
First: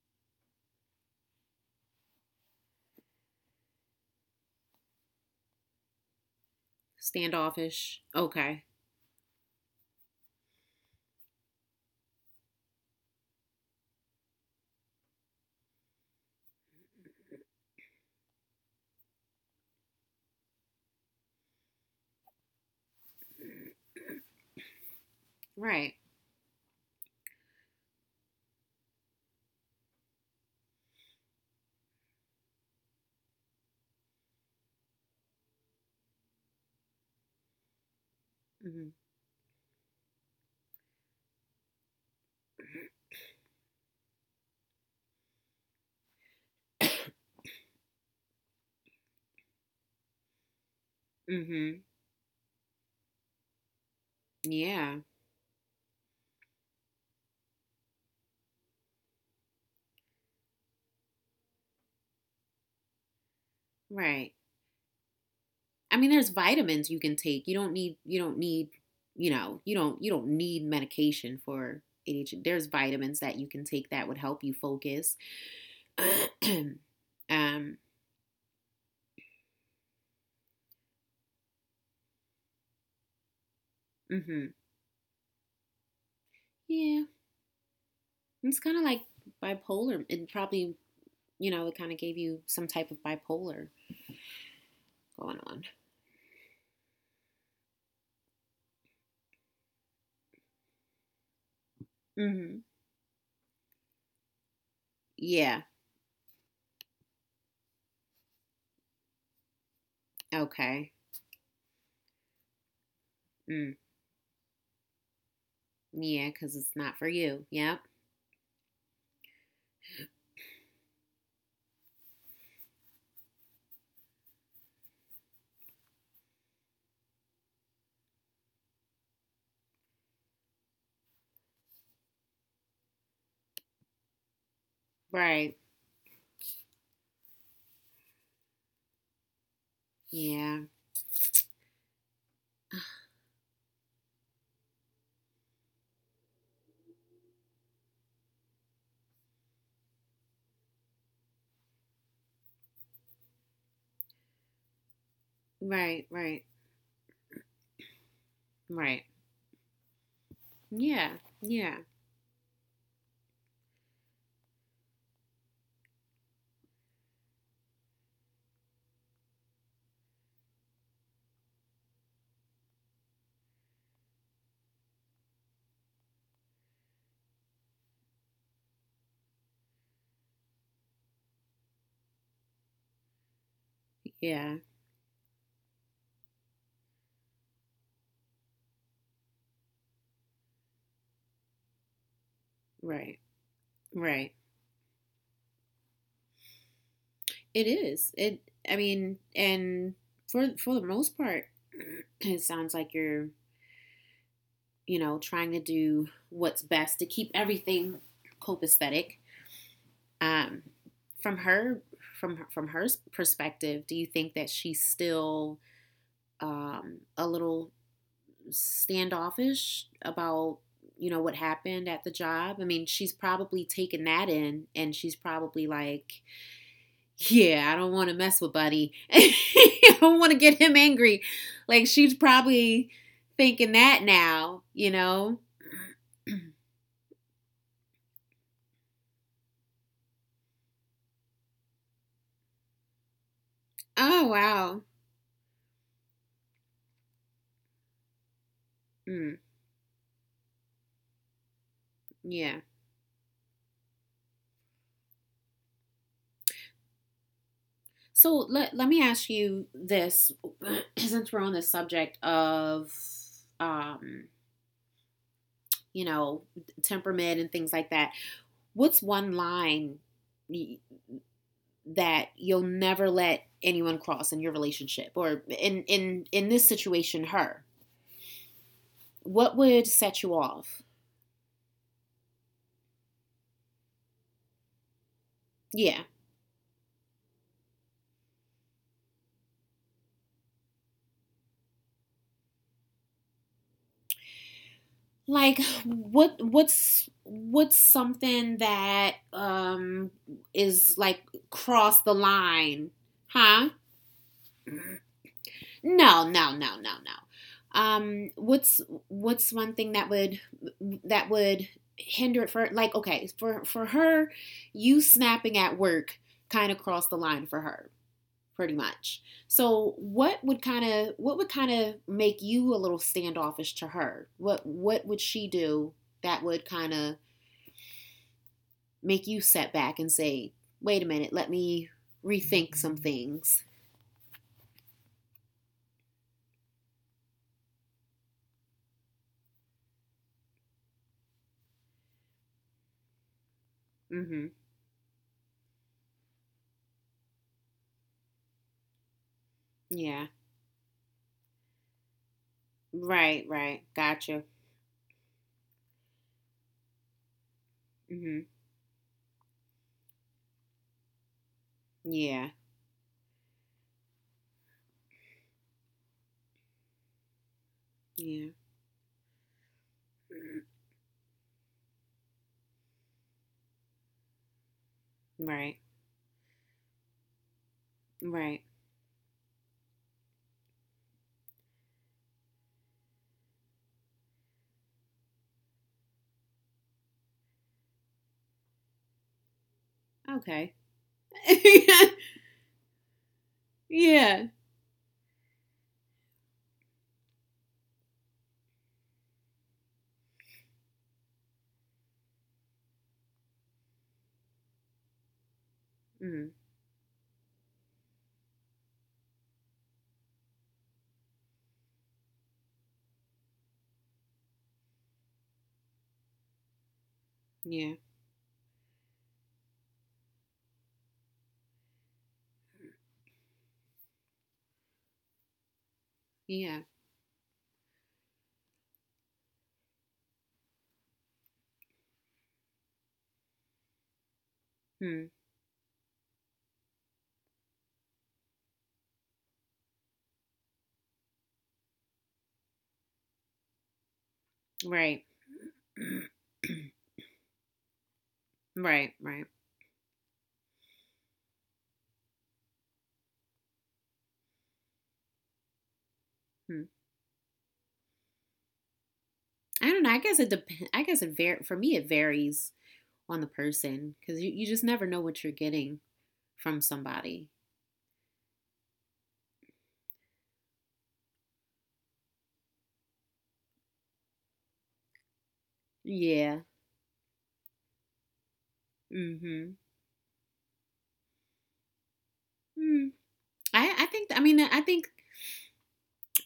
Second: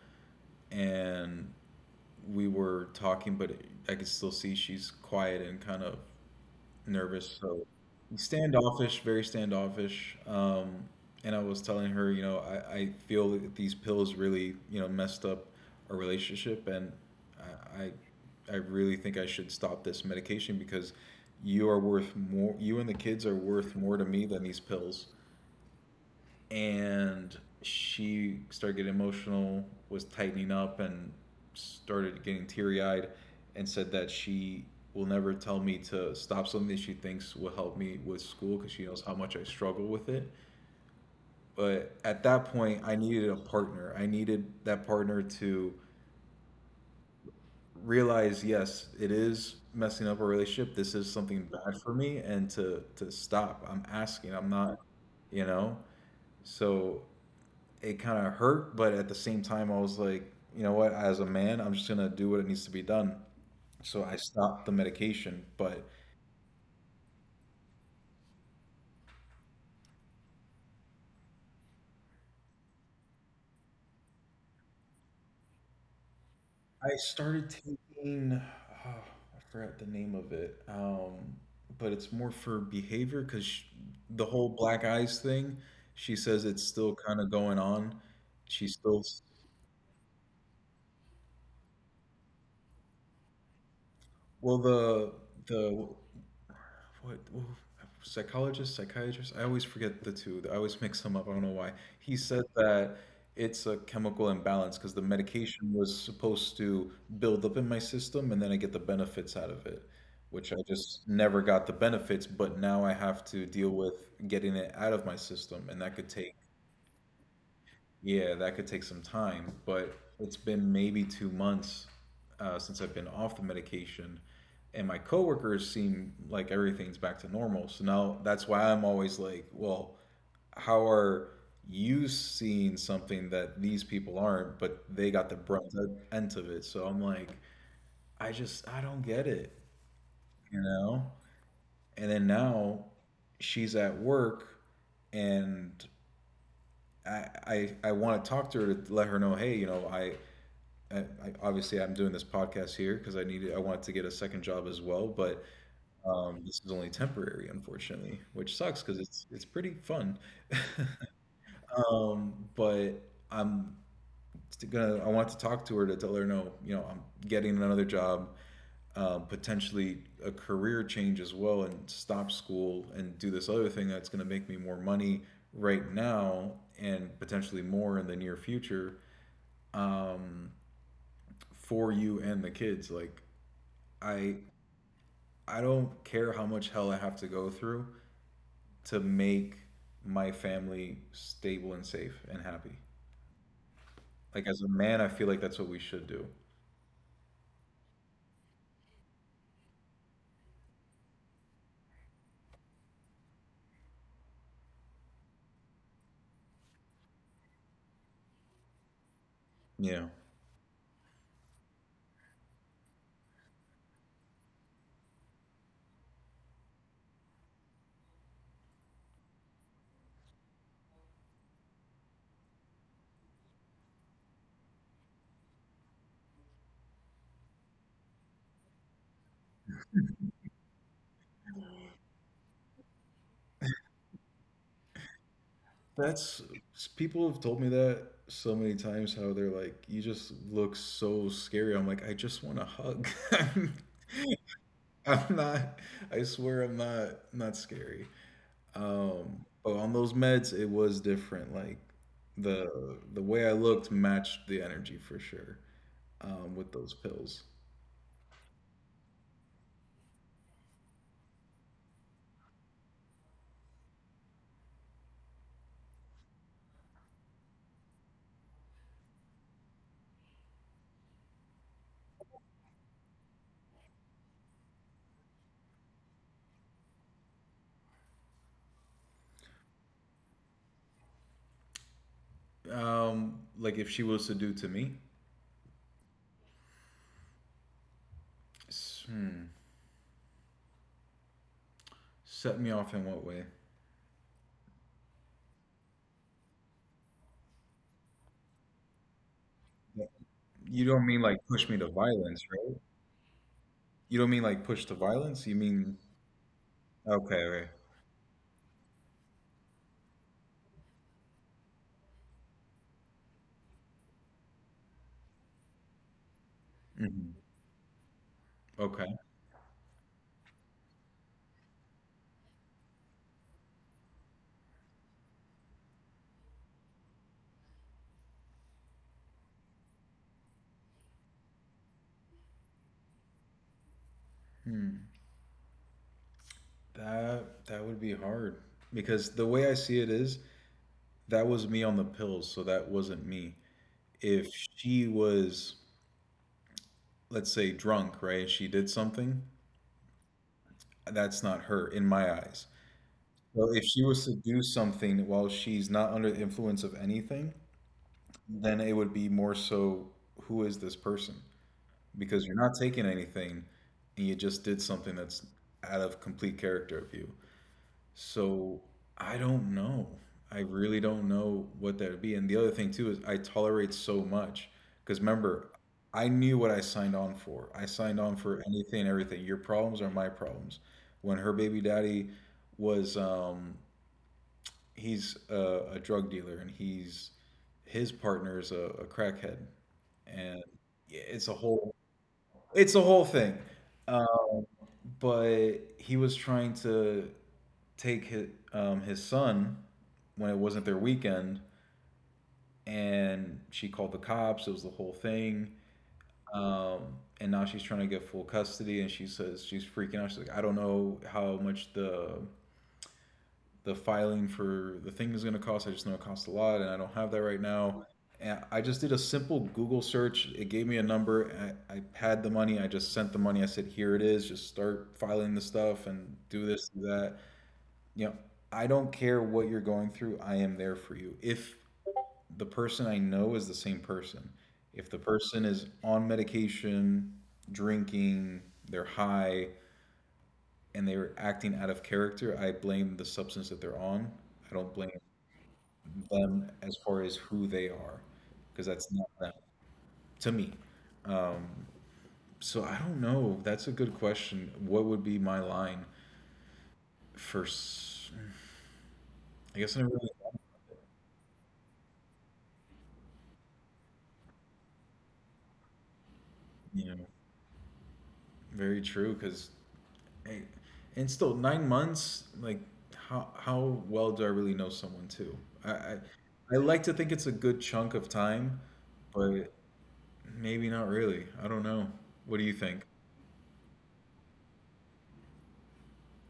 B: and we were talking, but I could still see she's quiet and kind of nervous, so
A: Standoffish. Okay.
B: standoffish, very standoffish. And I was telling her, you know, I feel that these pills really, you know, messed up our relationship, and I, I I really think I should stop this medication because you are worth more. You and the kids are worth more to me than these pills.
A: Right.
B: And she started getting emotional, was tightening up, and started getting teary eyed, and said that she will never tell me to stop something that she thinks will help me with school because she
A: Mm-hmm.
B: knows how much I struggle with it. But at that point, I needed a partner. I needed that partner to realize, yes, it is messing up our relationship. This is something bad
A: Mm-hmm.
B: for me, and to stop. I'm asking. I'm not,
A: Yeah.
B: you know. So it kind of hurt, but at the same time, I was like, you know what? As a man, I'm just gonna do what it needs to be done. So I
A: Right.
B: stopped the medication, but
A: I mean, there's vitamins you can take. You don't need. You don't need. You know. You don't. You don't need medication for ADHD. There's vitamins that you can take that would help you focus. um.
B: I started
A: Mm-hmm.
B: taking. Oh, I forgot the name of it, but it's more for behavior because the whole black eyes thing. She says it's still
A: Yeah.
B: kind of going on. She
A: It's kind of
B: still.
A: like bipolar. It probably. You know. It kind of gave you some type of bipolar
B: Well,
A: going on.
B: the what psychologist, psychiatrist? I always forget the two. I always mix them up. I don't know why. He said
A: Mm-hmm.
B: that it's a chemical imbalance because the
A: Yeah.
B: medication was supposed to build up in my system and then I get the benefits out of it, which I
A: Okay.
B: just never got the benefits, but now I have to deal
A: Mm.
B: with getting it out of my system, and that could take,
A: Yeah, because it's not for you. Yep.
B: yeah, that could take some time, but it's been maybe 2 months since I've been off the medication, and my coworkers seem like everything's back to normal. So now that's why I'm always like, well, how are you seeing something that these people aren't, but they got the
A: Right.
B: brunt end of it? So I'm like, I don't get it, you
A: Yeah.
B: know? And then now she's at work, and I want to talk to her to let her know, hey, you know, obviously I'm doing this podcast here because I wanted to get a second job as well, but
A: Right, right,
B: this is only temporary, unfortunately, which sucks because
A: right.
B: it's pretty fun.
A: Yeah. Yeah.
B: But I'm st- gonna I want to talk to her to tell her, no, you know, I'm getting another job, potentially a career change as well, and stop school and do this other thing that's gonna make me more money right now and potentially more in the near future, um, for you and the kids. Like, I
A: Yeah.
B: I don't care how much hell I have to go through to make my family stable and safe and happy.
A: Right. Right.
B: Like, as a man, I feel like that's what we should do.
A: It is. It I mean, and for the most part, it sounds like you're, you know, trying to do what's best to keep everything copacetic.
B: Yeah.
A: Um, from her from her perspective, do you think that she's still a little standoffish about you know what happened at the job. I mean, she's probably taken that in and she's probably like, yeah, I don't want to mess with Buddy. I don't want to get him angry. Like she's probably thinking that now, you know.
B: That's, people have told me that so many times how they're like, you just look so scary. I'm like, I just want a hug. I'm
A: Oh wow.
B: I'm not, I swear I'm not not scary.
A: Mm,
B: But on those meds it was different. Like,
A: yeah.
B: the way I looked matched the energy for sure. With those pills.
A: So let me ask you this since we're on the subject of um, you know, temperament and things like that. What's one line that you'll never let anyone cross in your relationship or in this situation her what would set you off
B: Like, if she was to do to me,
A: yeah
B: S- hmm, set me off in what way?
A: like what's what's something that
B: You
A: is
B: don't mean
A: like
B: like push me to
A: cross the
B: violence, right?
A: line huh
B: You don't mean like push to violence? You mean,
A: no no no no
B: okay, okay.
A: no what's what's one thing that would hinder it for like okay for her you snapping at work kind of crossed the
B: Hmm.
A: line for her pretty
B: Okay.
A: much. So what would kind of make you a little standoffish to her? What would she do that would kind of make you set back and say, "Wait a minute, let me rethink some things."
B: That would be hard because the way I see it is that was me on the pills, so that wasn't me. If
A: Mhm.
B: she was, let's say, drunk, right? She did something,
A: Yeah.
B: that's not her in my eyes.
A: Right,
B: So if
A: right.
B: she was to
A: Gotcha.
B: do something while she's not under the influence of anything,
A: Mhm.
B: then it would be more so, who is this person? Because you're
A: Yeah.
B: not taking anything and you just did something that's out of complete character of you.
A: Yeah.
B: So I don't know. I
A: Mm-hmm.
B: really don't know what that would be. And the other thing too is I tolerate so much because remember,
A: Right.
B: I knew what I signed on for. I signed on for
A: Right.
B: anything and everything. Your problems are my problems. When her baby daddy was he's a drug dealer, and he's his partner is a crackhead, and
A: Okay.
B: yeah, it's a whole, it's a whole thing. Um,
A: yeah.
B: but he was trying to take his son when it wasn't their weekend, and she called the cops. It was the whole thing.
A: Mm,
B: um, and now she's trying to get full custody, and she says she's freaking out. She's like, I don't know how much the filing for the thing is going to cost. I just know it costs a lot, and I don't have that right
A: yeah.
B: now. And I just did a simple Google search. It gave me a number. I had the money. I just sent the money. I said, "Here it is. Just start filing the stuff and do this,
A: Yeah.
B: do that." You know, I don't care what you're going through. I am there for you. If the person I know is the same person, if the
A: Hmm.
B: person is on medication, drinking, they're high, and they're acting out of character, I blame the substance that they're on. I don't blame
A: Right.
B: them as far as who they are, because that's
A: right.
B: not
A: Right.
B: them to me. Um, so I don't know. That's a good question. What would be my line
A: Hmm.
B: for? I
A: I
B: guess I
A: don't
B: never
A: know. I
B: really
A: guess it
B: thought,
A: depends. It for me it varies on the person because you just never know what you're getting from
B: you know,
A: somebody.
B: very true. Because and still 9 months. Like how well do I really know someone too? I
A: Yeah.
B: I like to think it's a good chunk of time, but
A: Mm-hmm.
B: maybe not really. I don't know. What do you think?
A: Mm. I think I mean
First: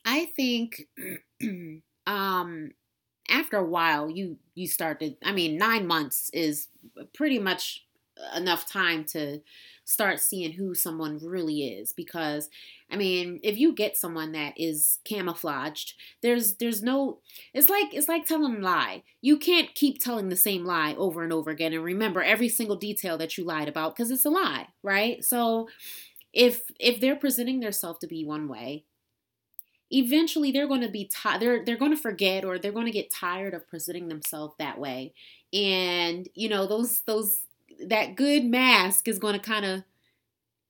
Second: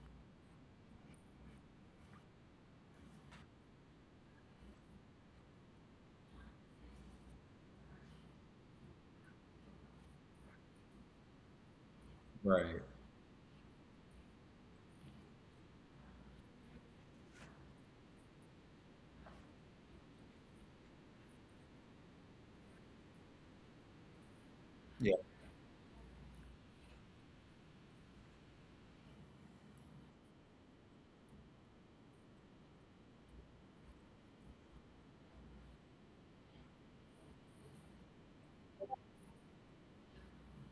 A: I think um after a while you start to I mean 9 months is pretty much enough time to start seeing who someone really is because
B: Right.
A: I mean if you get someone that is camouflaged there's no it's like it's like telling a lie you can't keep telling the same lie over and over again and remember every single detail that you lied about because it's a lie
B: Yeah.
A: right so if they're presenting themselves to be one way eventually they're going to be tired they're going to forget or they're going to get tired of presenting themselves that way and you know those that good mask is going to kind of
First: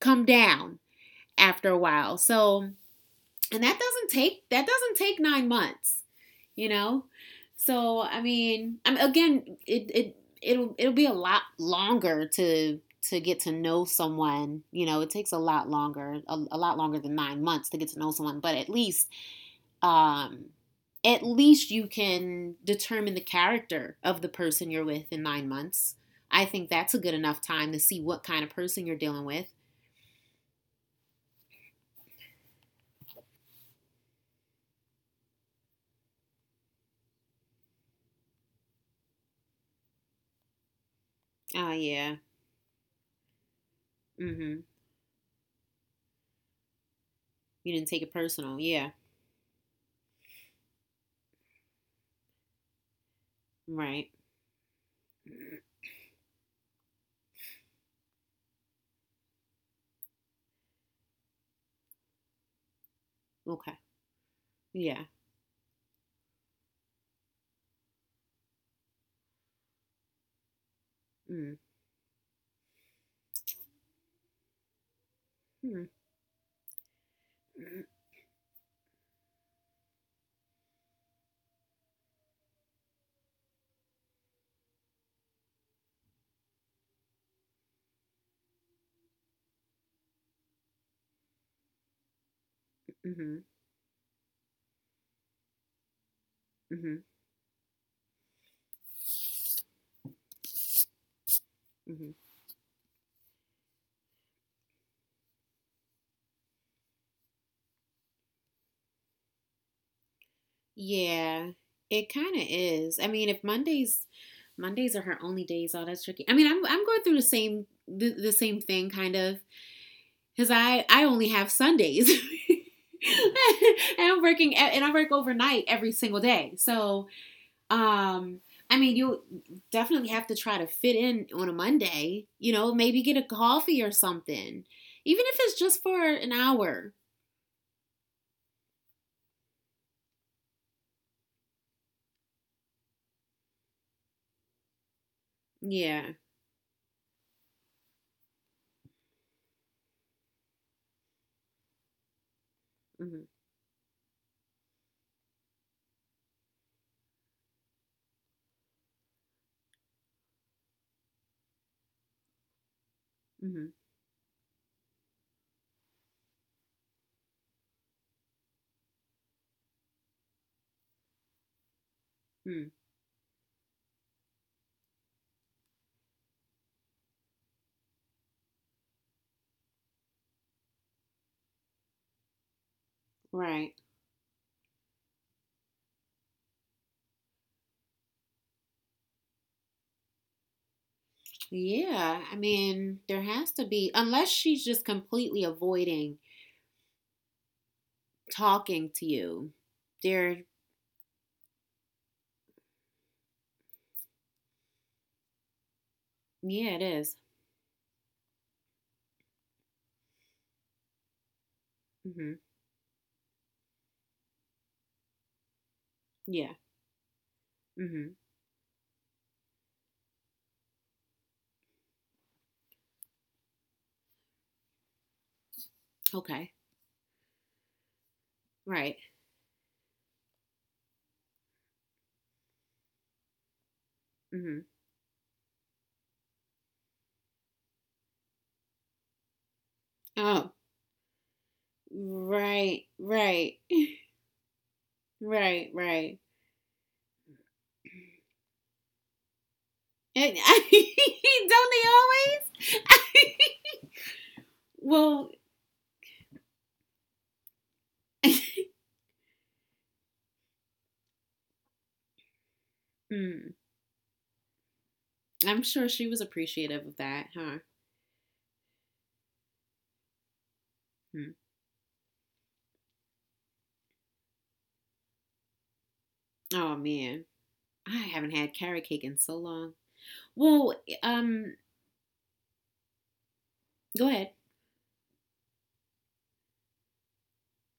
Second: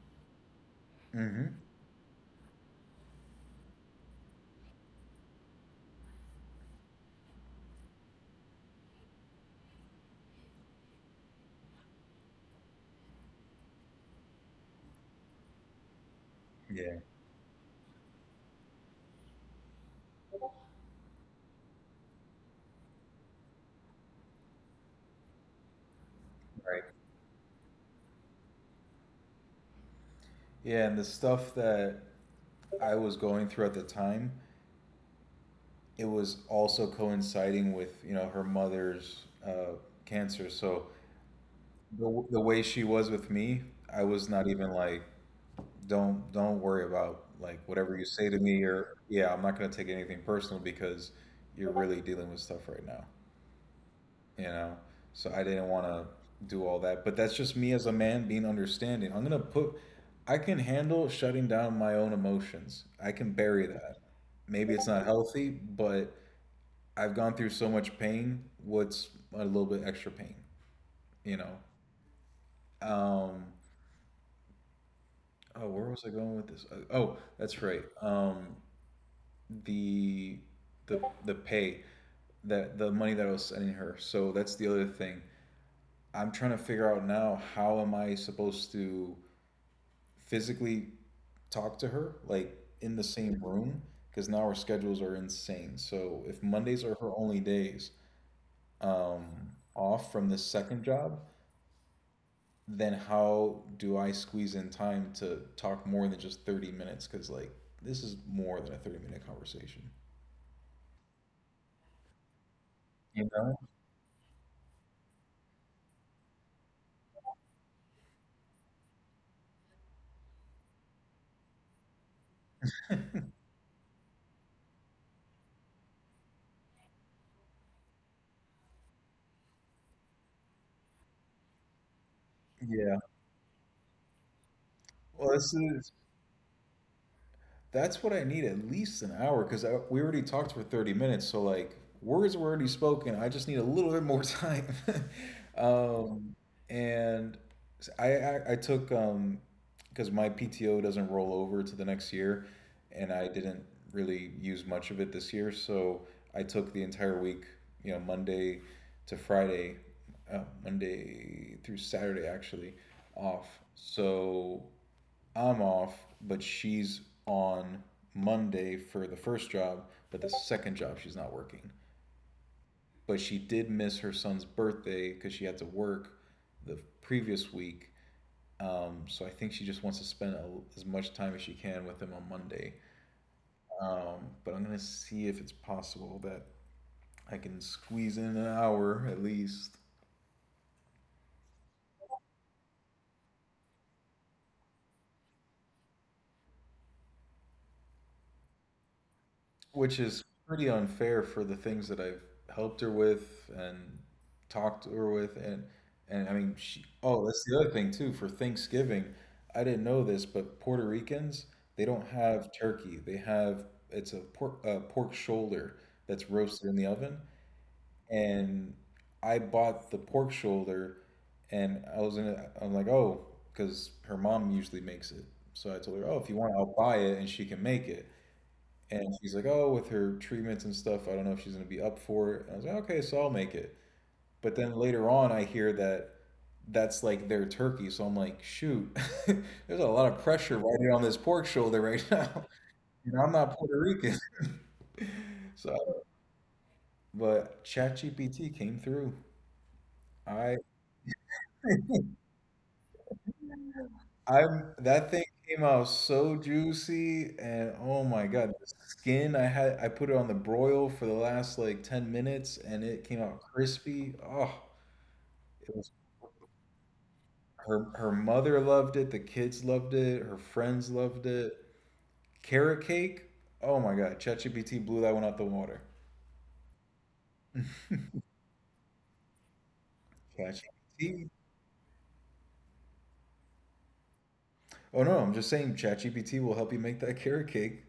A: come down
B: Mm-hmm.
A: after a while so and that doesn't take 9 months you know so I mean I'm again it'll it'll be a lot longer to get to know someone you know it takes a lot longer a lot longer
B: Yeah.
A: than 9 months to get to know someone but um, at least you can determine the character of the person you're with in 9 months. I think that's a good enough time to see what kind of person you're dealing with.
B: Yeah, and the stuff that I was going through at the time, it was also coinciding with, you know, her mother's cancer. So
A: Oh, yeah.
B: the way she was with me, I was
A: Mm
B: not
A: hmm.
B: even like, don't worry about like
A: You didn't
B: whatever
A: take
B: you
A: it
B: say to
A: personal.
B: me
A: Yeah.
B: or yeah, I'm not gonna take anything personal because you're really dealing with stuff right now.
A: Right.
B: you know so I
A: Mm-hmm.
B: didn't want to do all that, but that's just me as a man being understanding. I'm gonna put I can handle shutting down my own emotions. I can bury
A: Okay.
B: that. Maybe it's
A: Yeah.
B: not healthy, but I've gone through so much pain. What's a little bit extra pain you know
A: Mm
B: um oh,
A: hmm.
B: where was I going with this? Oh, that's right. The the pay that the money that I was sending her, so that's the other thing. I'm trying to figure out now, how am I supposed to physically talk to her, like in the
A: Mm hmm.
B: same room, because now our schedules are insane. So if Mondays are
A: Mm
B: her only days um, off from this second job,
A: hmm.
B: then how do I squeeze in time to talk more than just 30 minutes? Because, like, this is more than a 30-minute conversation.
A: Yeah. It kind of is. I mean,
B: You
A: if
B: know?
A: Mondays. Mondays are her only days. Oh, that's tricky. I mean, I'm going through the same thing, kind of, because I only have Sundays. and I'm working and I work overnight every single day. So, um I mean, you definitely have to try to fit in on a Monday, you know,
B: Yeah.
A: maybe get a coffee or something. Even if
B: Well, this
A: it's just
B: is
A: for an hour.
B: That's what I need, at least an hour, because we already talked for 30 minutes. So, like, words were already spoken. I just need a little bit more time.
A: Yeah.
B: um, and I took, because my PTO doesn't roll over to the next year, and
A: Mm-hmm.
B: I didn't really use much of it this year. So, I took the entire week, you know, Monday to Friday, Monday through Saturday actually, off.
A: Mm-hmm.
B: So, I'm off, but she's on Monday for the first job, but the second job she's not working.
A: Mm.
B: But she did miss her son's birthday because she had to work the previous week. So I think she just wants to spend a, as much time as she can with him on Monday.
A: Right.
B: But I'm gonna see if it's possible that I can squeeze in an hour at least.
A: Yeah. I mean, there has to be unless she's just completely avoiding talking to you.
B: Which is
A: There
B: pretty unfair for the things that I've helped her with and talked to her with and I mean
A: yeah,
B: she
A: it is.
B: oh, that's the other thing too for Thanksgiving. I didn't know this, but Puerto Ricans, they don't
A: Mm-hmm.
B: have turkey. They have it's a pork shoulder that's
A: Yeah.
B: roasted in the oven,
A: Mm-hmm.
B: and I bought the pork shoulder, and I was in a, I'm like, "Oh, cuz her mom usually makes it." So I told her, "Oh, if you want,
A: Okay.
B: I'll buy it and she can make it." And
A: Right.
B: she's like, oh, with her treatments and stuff, I don't know if she's going to be up for it. And I was like, okay, so I'll make it. But then
A: Mm-hmm.
B: later on, I hear that that's like their turkey. So I'm like, shoot, there's a lot of pressure
A: Oh,
B: riding on this pork shoulder right now.
A: right,
B: And I'm not
A: right,
B: Puerto Rican. So,
A: right, right.
B: but ChatGPT came through.
A: And,
B: I
A: don't they always?
B: I'm that thing
A: well,
B: came out so juicy, and oh my God, the skin I had I put it on the broil for the last like 10 minutes and it came out
A: mm,
B: crispy. Oh, it
A: I'm
B: was
A: sure she was appreciative of that, huh?
B: her her mother loved it, the kids loved it, her friends loved
A: Hmm.
B: it. Carrot cake? Oh my God, ChatGPT blew that one out the water.
A: Oh man, I haven't had carrot cake in so long. Well,
B: ChatGPT?
A: um, go ahead.
B: Oh no, I'm just saying ChatGPT will help you make that carrot cake.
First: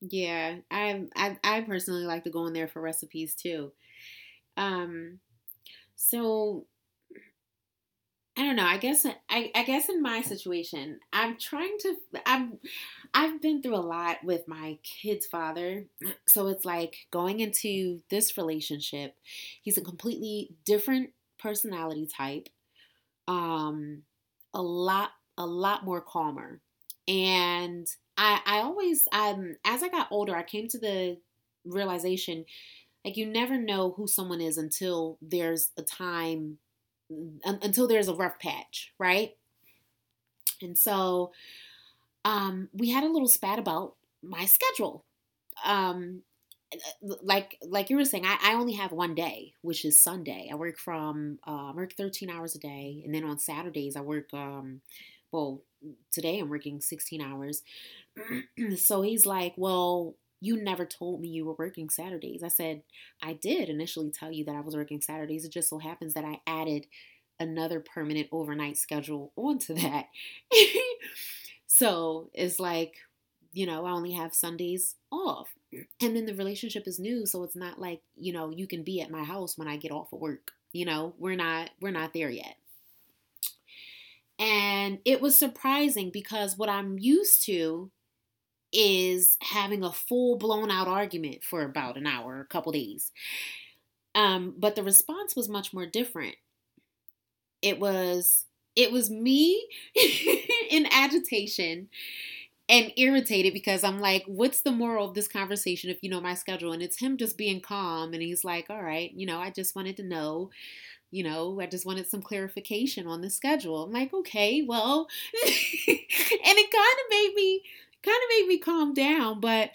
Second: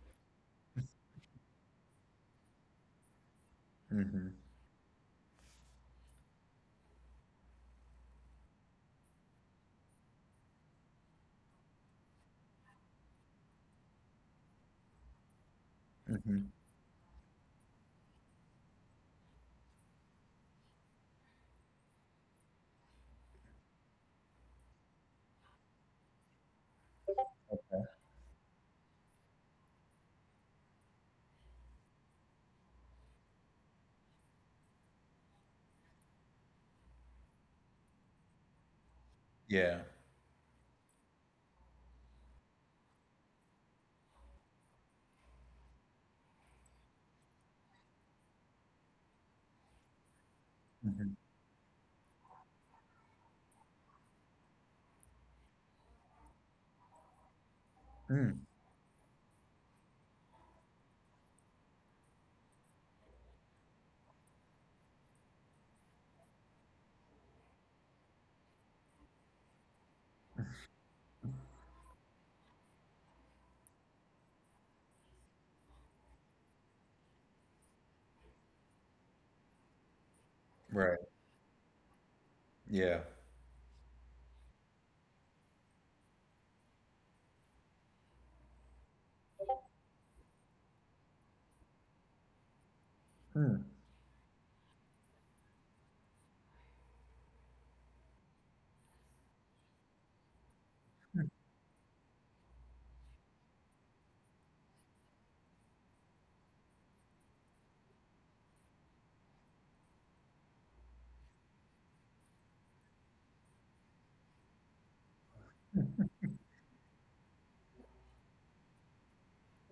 A: Yeah, I personally like to go in there for recipes too.
B: Hmm.
A: Um, so I don't know. I guess in my situation, I'm trying to I've I've been through a lot with my kid's father. So
B: Hmm.
A: it's like going into this relationship, he's a completely different personality type. Um, a lot a lot more calmer. And I always as I got older, I came to the realization like you never know who someone is until there's a time until there's a rough patch, right?
B: Yeah.
A: And so we had a little spat about my schedule. Um, like you were saying, I only have one day, which is Sunday. I work
B: Hmm.
A: from I work 13 hours a day, and then on Saturdays I work. Well, today I'm working 16 hours,
B: Mm.
A: so he's like, well, you never told me you were working Saturdays. I said, I did initially tell you that I was working Saturdays. It just so happens that I added another permanent overnight schedule onto that. so it's like, you know, I only have Sundays off. And then the relationship is new, so it's not like, you know, you can be at my house when I get off of work. You
B: Right.
A: know, we're not there yet.
B: Yeah.
A: And it was surprising because what I'm used to is having a full blown out argument for about an hour, a couple days.
B: Mm.
A: But the response was much more different. It was it was me in agitation and irritated because I'm like, what's the moral of this conversation if you know my schedule? And it's him just being calm and he's like, all right, you know, I just wanted to know, you know, I just wanted some clarification on the schedule. I'm like, okay, well, and it kind of made me kind of made me calm down, but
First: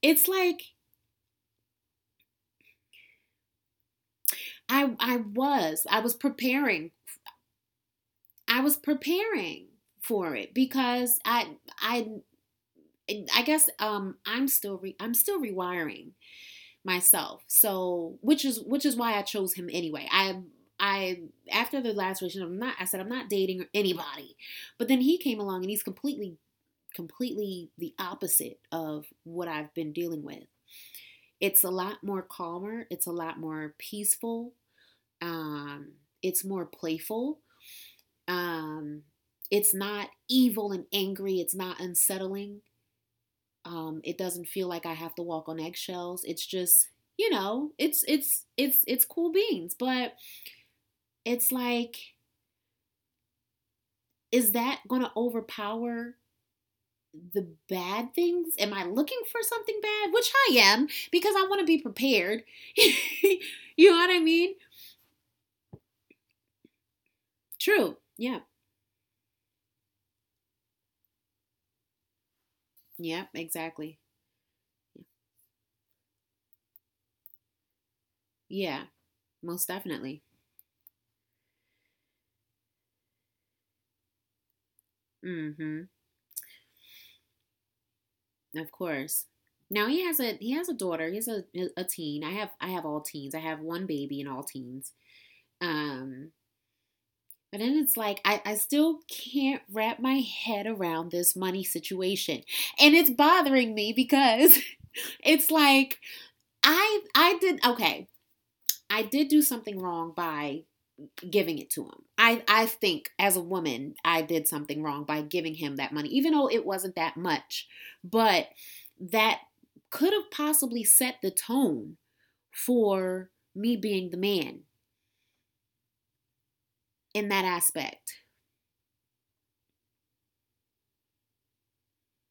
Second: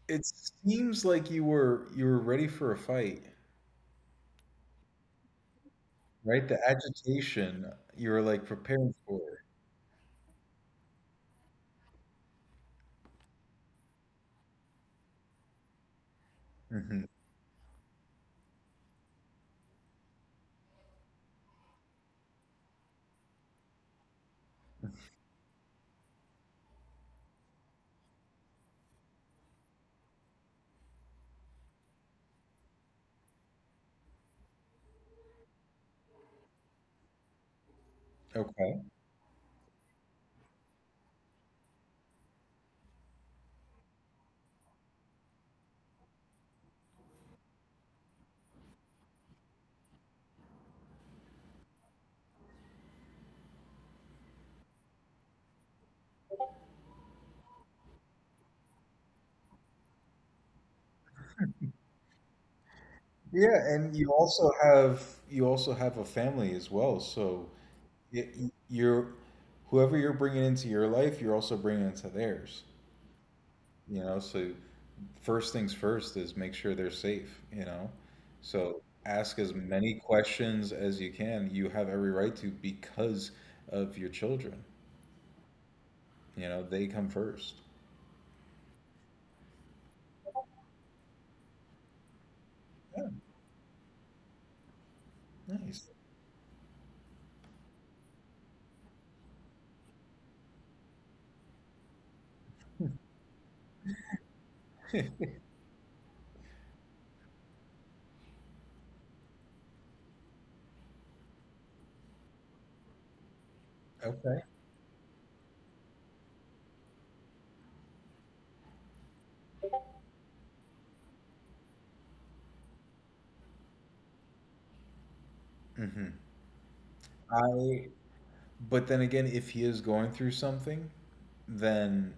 A: it's
B: It
A: like
B: seems like you were ready for a fight,
A: I was. I was
B: right? The
A: preparing.
B: agitation, you were like
A: I was
B: preparing for
A: preparing for it because I guess I'm still I'm still rewiring
B: it. Hmm.
A: myself. So which is why I chose him anyway. I after the last relationship, I'm not. I said I'm not dating anybody, but then he came along and he's completely the opposite of what I've been dealing with. It's a lot more calmer. It's a lot more peaceful. Um, it's more playful.
B: Okay.
A: Um, it's not evil and angry. It's not unsettling. It doesn't feel like I have to walk on eggshells. It's just, you know, it's cool beans. But it's like, is that gonna overpower the bad things? Am I looking for something bad? Which I am because I want to be prepared.
B: Yeah,
A: You know
B: and
A: what I mean?
B: you also have a family as well, so
A: True.
B: it,
A: Yeah.
B: you're whoever you're bringing into your life, you're also bringing into theirs.
A: Yeah. Exactly.
B: You know, so first things first is make sure they're safe. You know,
A: Yeah.
B: so ask as
A: Most
B: many
A: definitely.
B: questions as you can. You have every right to because of your children.
A: Mm hmm.
B: You know, they come first.
A: Of course. Now he has a daughter. He has a teen. I have all teens. I have one baby and all teens.
B: Nice.
A: Um, but then it's like I still can't wrap my head around this money situation, and it's bothering me because it's like I did okay. I did do something wrong by giving it to him. I think as a woman, I did
B: Okay.
A: something wrong by giving him that money, even though it wasn't that much. But that could have possibly set the tone for me being the man
B: Mhm.
A: in that
B: I
A: aspect.
B: but then again, if he is going through something, then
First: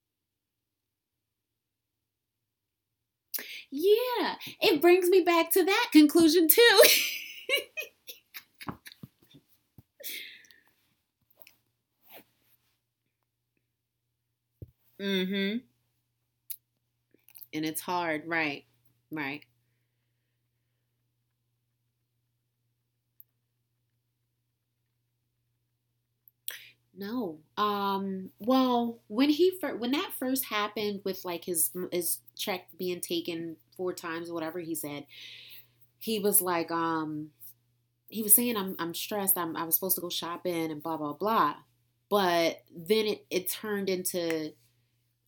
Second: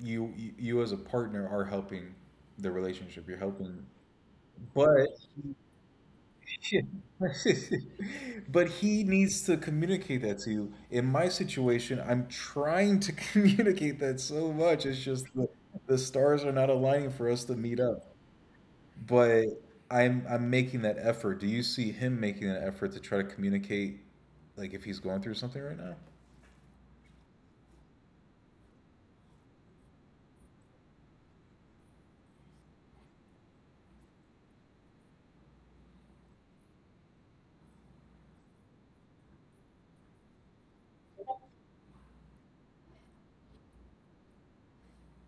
B: you as a partner are helping the relationship. You're helping,
A: Yeah, it
B: but
A: brings me back to that conclusion too.
B: but he needs to communicate that to you. In my situation, I'm trying to communicate that so much. It's just
A: Mm-hmm.
B: the stars are not aligning for us to
A: And
B: meet
A: it's
B: up.
A: hard, right? Right.
B: But I'm making that effort. Do you see him making an effort to try to communicate, like if he's going through something right now?
A: No. Well, when when that first happened with like his check being taken four times or whatever he said, he was like, he was saying I'm stressed. I'm I was supposed to go shopping and blah blah blah. But then it turned into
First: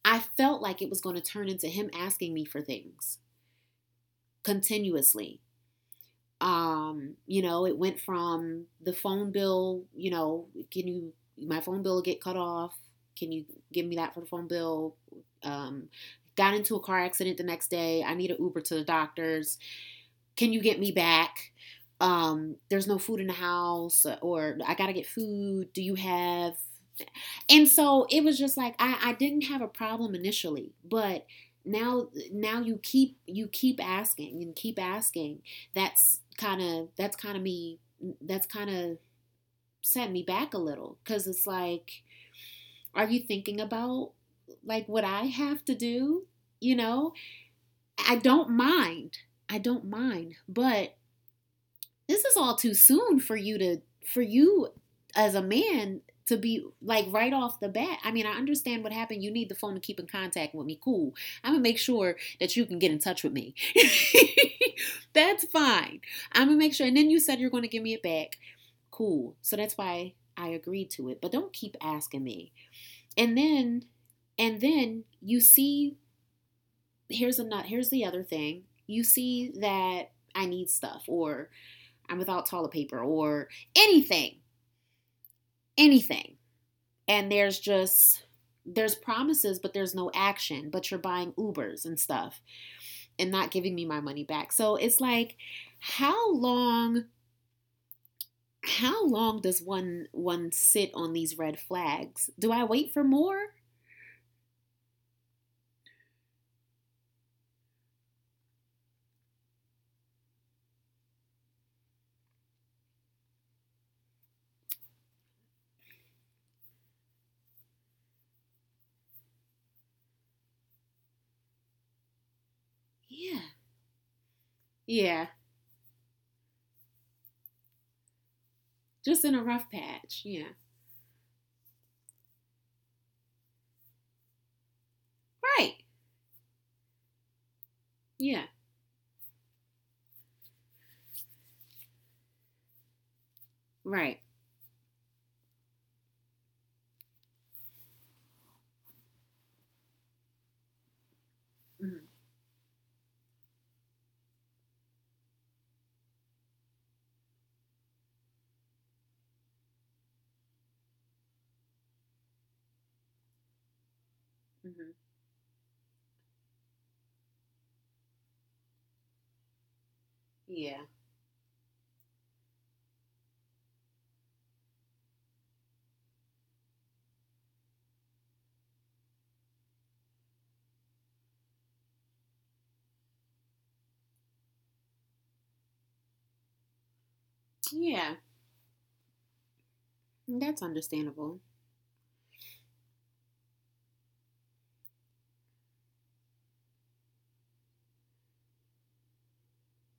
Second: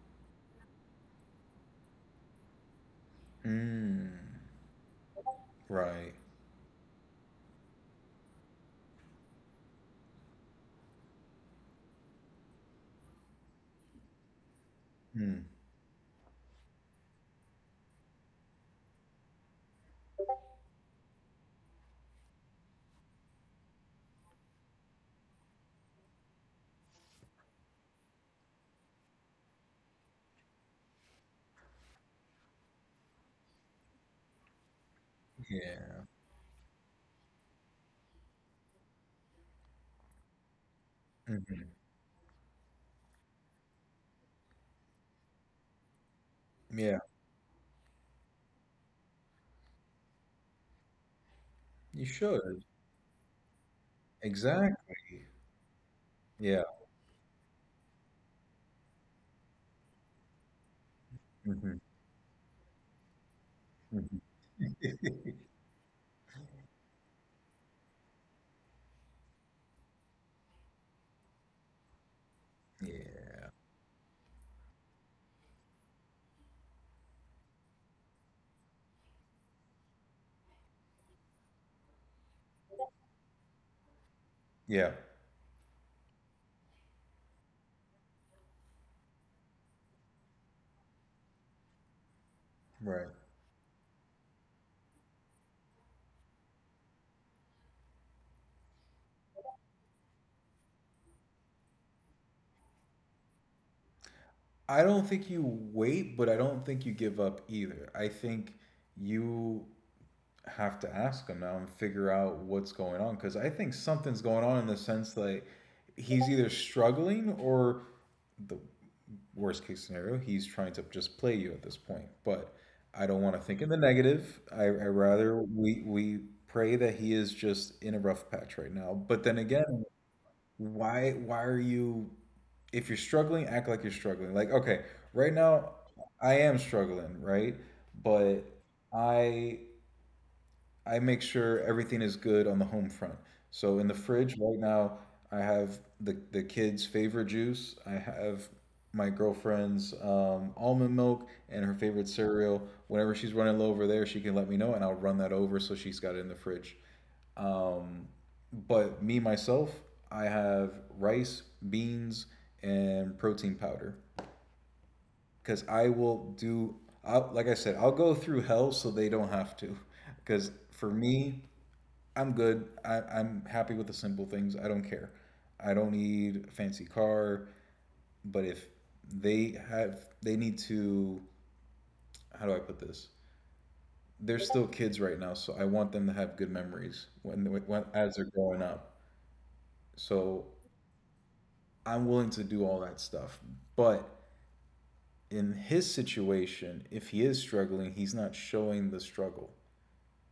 A: I felt like it was going to turn into him asking me for things
B: Mm,
A: continuously.
B: right.
A: You know, it went from the phone bill, you know, can you my phone bill get cut off? Can you give me that for the phone bill?
B: Mm,
A: Um, got into a car accident the next day. I need an Uber to the doctors can you get me back? There's no food in the house, or I gotta get food. Do you have? And so it was just like I didn't have a problem initially, but now you keep asking and keep asking.
B: yeah.
A: That's kind of me. That's kind of set me back a little because it's
B: Mhm.
A: like, are you thinking about like what I have to do? You
B: Yeah.
A: know, I don't mind. I don't mind, but
B: You
A: this is all
B: should.
A: too soon for you
B: Exactly.
A: as a man to
B: Yeah.
A: be like right off the bat. I mean, I understand what happened. You need the phone to keep in contact with me. Cool. I'm going to make
B: Mhm.
A: sure that you can get in touch with me.
B: Mhm.
A: That's fine. I'm going to make sure. And then you said you're going to give me it back. Cool. So that's why I agreed to it. But don't keep asking me. And
B: Yeah.
A: then, and then you see, here's a nut. Here's the other thing. You see that I need stuff or I'm without toilet paper or anything,
B: Yeah.
A: anything. And there's just there's promises but there's no action, but you're buying Ubers and stuff
B: Right.
A: and not giving me my money back. So it's like how long how long does one sit on these red flags? Do I wait for more?
B: I don't think you wait, but I don't think you give up either. I think you have to ask him now and figure out what's going on, because I think something's going on in the sense that he's either struggling or the worst case scenario he's trying to just play you at this point. But I don't want to
A: Yeah.
B: think in the negative. I rather
A: Yeah.
B: we pray that he is just in a rough patch right now. But
A: Just
B: then
A: in a rough
B: again,
A: patch. Yeah.
B: why are you if you're struggling, act like you're struggling. Like okay, right now
A: Right.
B: I am struggling, right? But
A: Yeah.
B: I I make sure everything is good on the home front. So in the
A: Right.
B: fridge right now, I have the kids' favorite juice. I have my girlfriend's almond milk and her favorite
A: Mm-hmm.
B: cereal. Whenever she's running low over there, she can let me know, and I'll run that over so she's got it in the fridge. Um, but me myself, I have rice, beans, and protein powder,
A: Mm-hmm.
B: because I will do. I'll, like I said, I'll go through hell so they don't have to. Because for
A: Yeah.
B: me, I'm good. I'm happy with the simple things. I don't care. I don't need a fancy car. But if they have, they need to. How do I put this? They're still kids right now, so I want them to have good memories when as they're
A: Yeah.
B: growing up. So
A: That's understandable.
B: I'm willing to do all that stuff. But in his situation, if he is struggling, he's not showing the struggle.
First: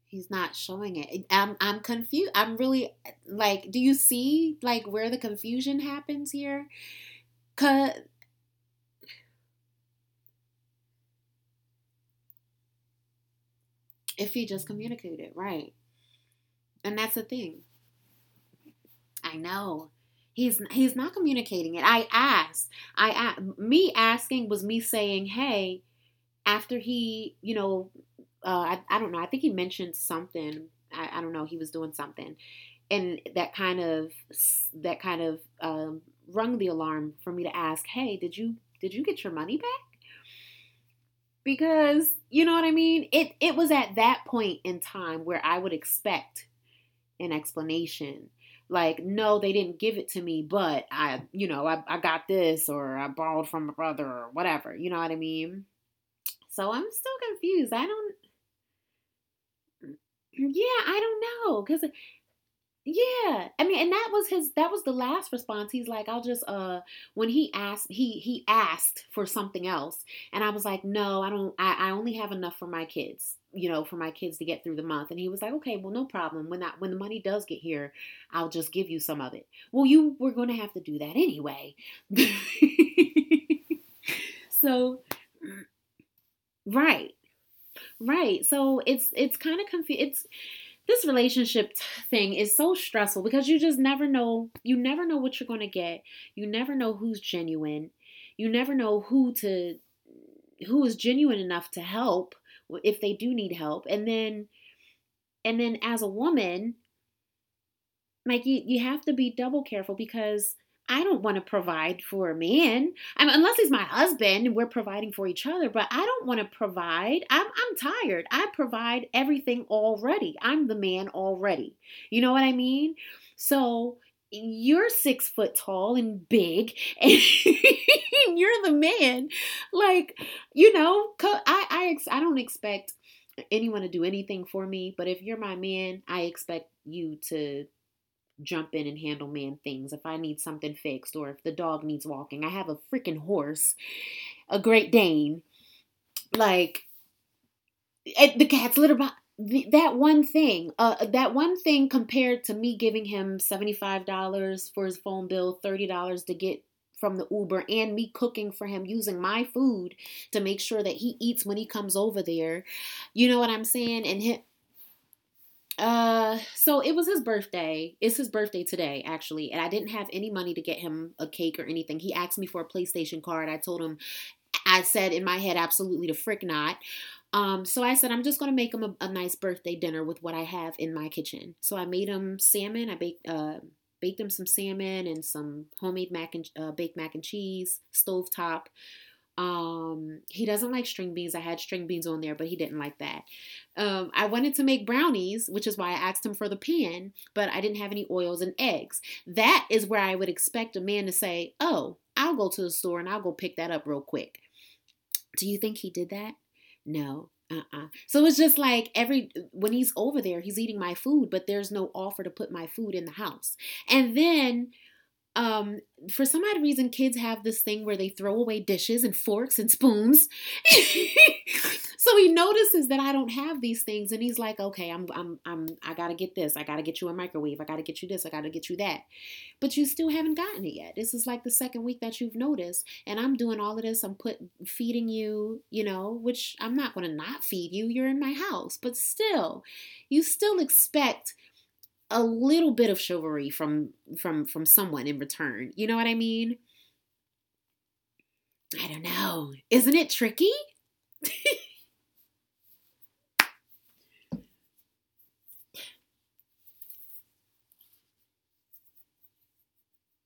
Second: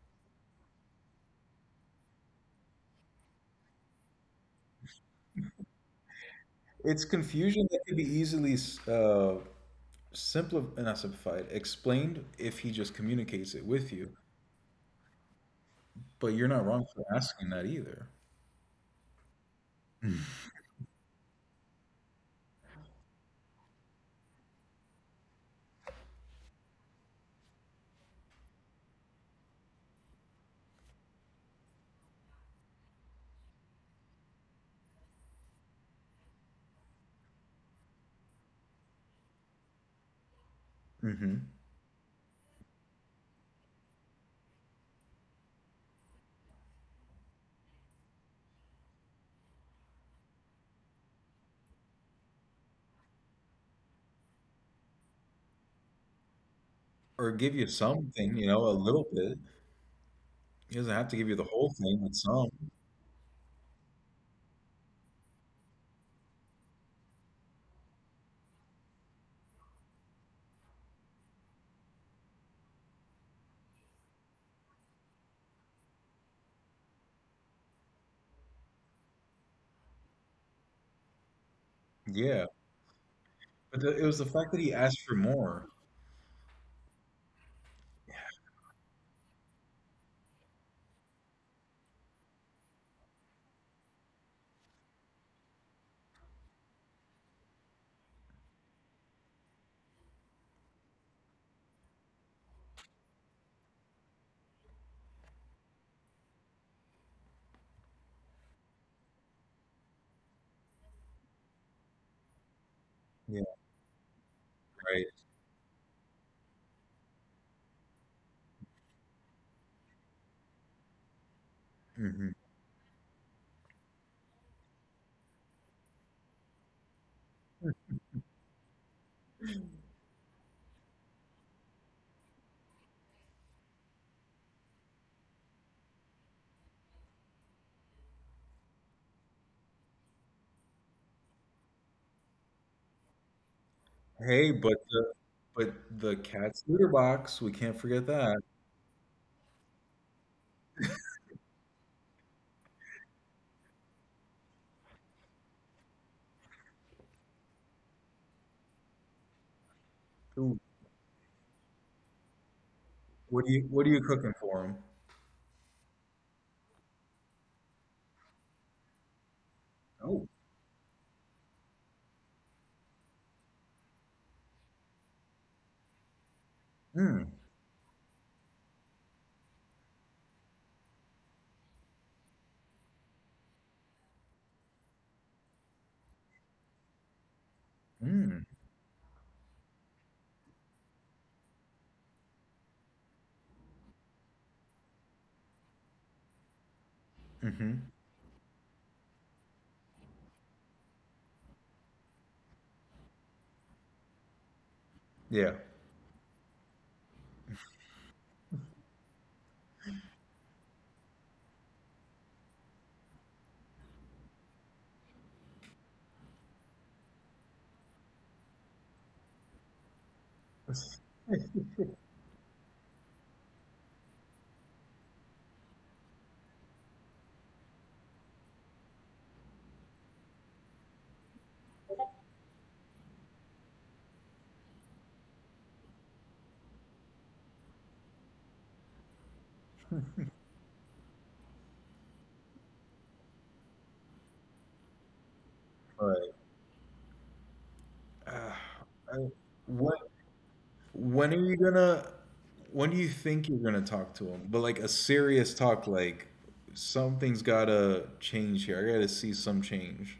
A: He's not showing it. I'm confused. I'm really like, do you see like where the confusion happens here?
B: It's confusion that
A: Cause
B: could be easily uh, simplified, not simplified, explained if he just communicates it with you.
A: if he just communicated, right?
B: But you're not wrong
A: And
B: for
A: that's the
B: asking that
A: thing.
B: either.
A: I know. He's not communicating it. I asked. I asked. Me asking was me saying, "Hey, after he, you know, I don't know. I think he mentioned something. I don't know. He was doing something, and that kind of rung the alarm for me to ask, "Hey, did you get your money back?"
B: Hmm.
A: Because you know what I mean. It was at that point in time where I would expect an explanation, like, "No, they didn't give it to me, but I, you know, I got this or I borrowed from my brother or whatever." You know what I mean? So I'm still
B: Or give you
A: confused. I don't.
B: something, you know, a little bit.
A: Yeah,
B: He doesn't have
A: I
B: to give you the
A: don't
B: whole
A: know
B: thing,
A: because
B: but some.
A: yeah. I mean, and that was the last response. He's like, I'll just when he asked for something else. And I was like, no, I don't I only have enough for my kids, you know, for my kids to get through the month. And he was like, okay, well no problem. When the money does get here, I'll just give you some of it. Well, you were gonna have to do that anyway.
B: Yeah. But the, it was the fact that he asked
A: So
B: for more.
A: right, right. So it's kind of confused. It's this relationship thing is so stressful because you just never know you never know what you're going to get you never know who's genuine you never know who is genuine enough to help if they do need help and then as a woman like you have to be double careful because I don't want to provide for a man. I mean,
B: Yeah.
A: unless he's my husband and we're
B: Right.
A: providing for each other, but I don't want to provide. I'm tired. I provide everything already. I'm the man already. You
B: Hmm.
A: know what I mean? So you're 6 foot tall and big and you're the man like you know I don't expect anyone to do anything for me but if you're my man I expect you to jump in and handle man things. If I need something fixed or if the dog needs walking, I have a freaking horse, a
B: Hey,
A: Great Dane,
B: but the cat's
A: like
B: litter box, we can't forget
A: the
B: that.
A: cat's litter box. That one thing compared to me giving him $75 for his phone bill, $30 to get from the Uber and me cooking for him using my food to make
B: Ooh,
A: sure that he eats when he comes over there. You know what
B: what do
A: I'm
B: you what are
A: saying?
B: you
A: And
B: cooking
A: him,
B: for him?
A: So it was his birthday. It's his birthday today, actually, and I didn't have any
B: Oh,
A: money to get him a cake or anything. He asked me for a PlayStation card. I told him, I said in my head, absolutely the frick not.
B: mm,
A: So I said, I'm just gonna make him a nice birthday dinner with what I have in my kitchen. So I made him salmon. I baked baked him some salmon and some homemade mac and baked mac and cheese,
B: mm,
A: stovetop he doesn't like string beans. I had string beans on there, but he didn't like that. I wanted to make brownies, which is why I asked him for the pan, but I didn't
B: hmm.
A: have any oils and eggs. That is where I would expect a man to say, oh, I'll go to the store and I'll go pick that up real quick. Do you
B: Yeah.
A: think he did that? No. Uh-uh. So it's just like every when he's over there, he's eating my food, but there's no offer to put my food in the house. And then um for some odd reason kids have this thing where they throw away dishes and forks and spoons so he notices that I don't have these things and he's like okay I'm I gotta get you a microwave I gotta get you this I gotta get you that but you still haven't gotten it yet this is like the second week that you've noticed and I'm doing all of this I'm put feeding you you know which I'm not gonna not feed you you're in my house but still you still expect a little bit of chivalry from someone in return. You know what I
B: Right.
A: mean?
B: Uh,
A: I don't
B: I,
A: know. Isn't
B: when
A: it tricky?
B: when are you gonna, when do you think you're gonna talk to him? But like a serious talk, like something's gotta change here. I gotta see some change.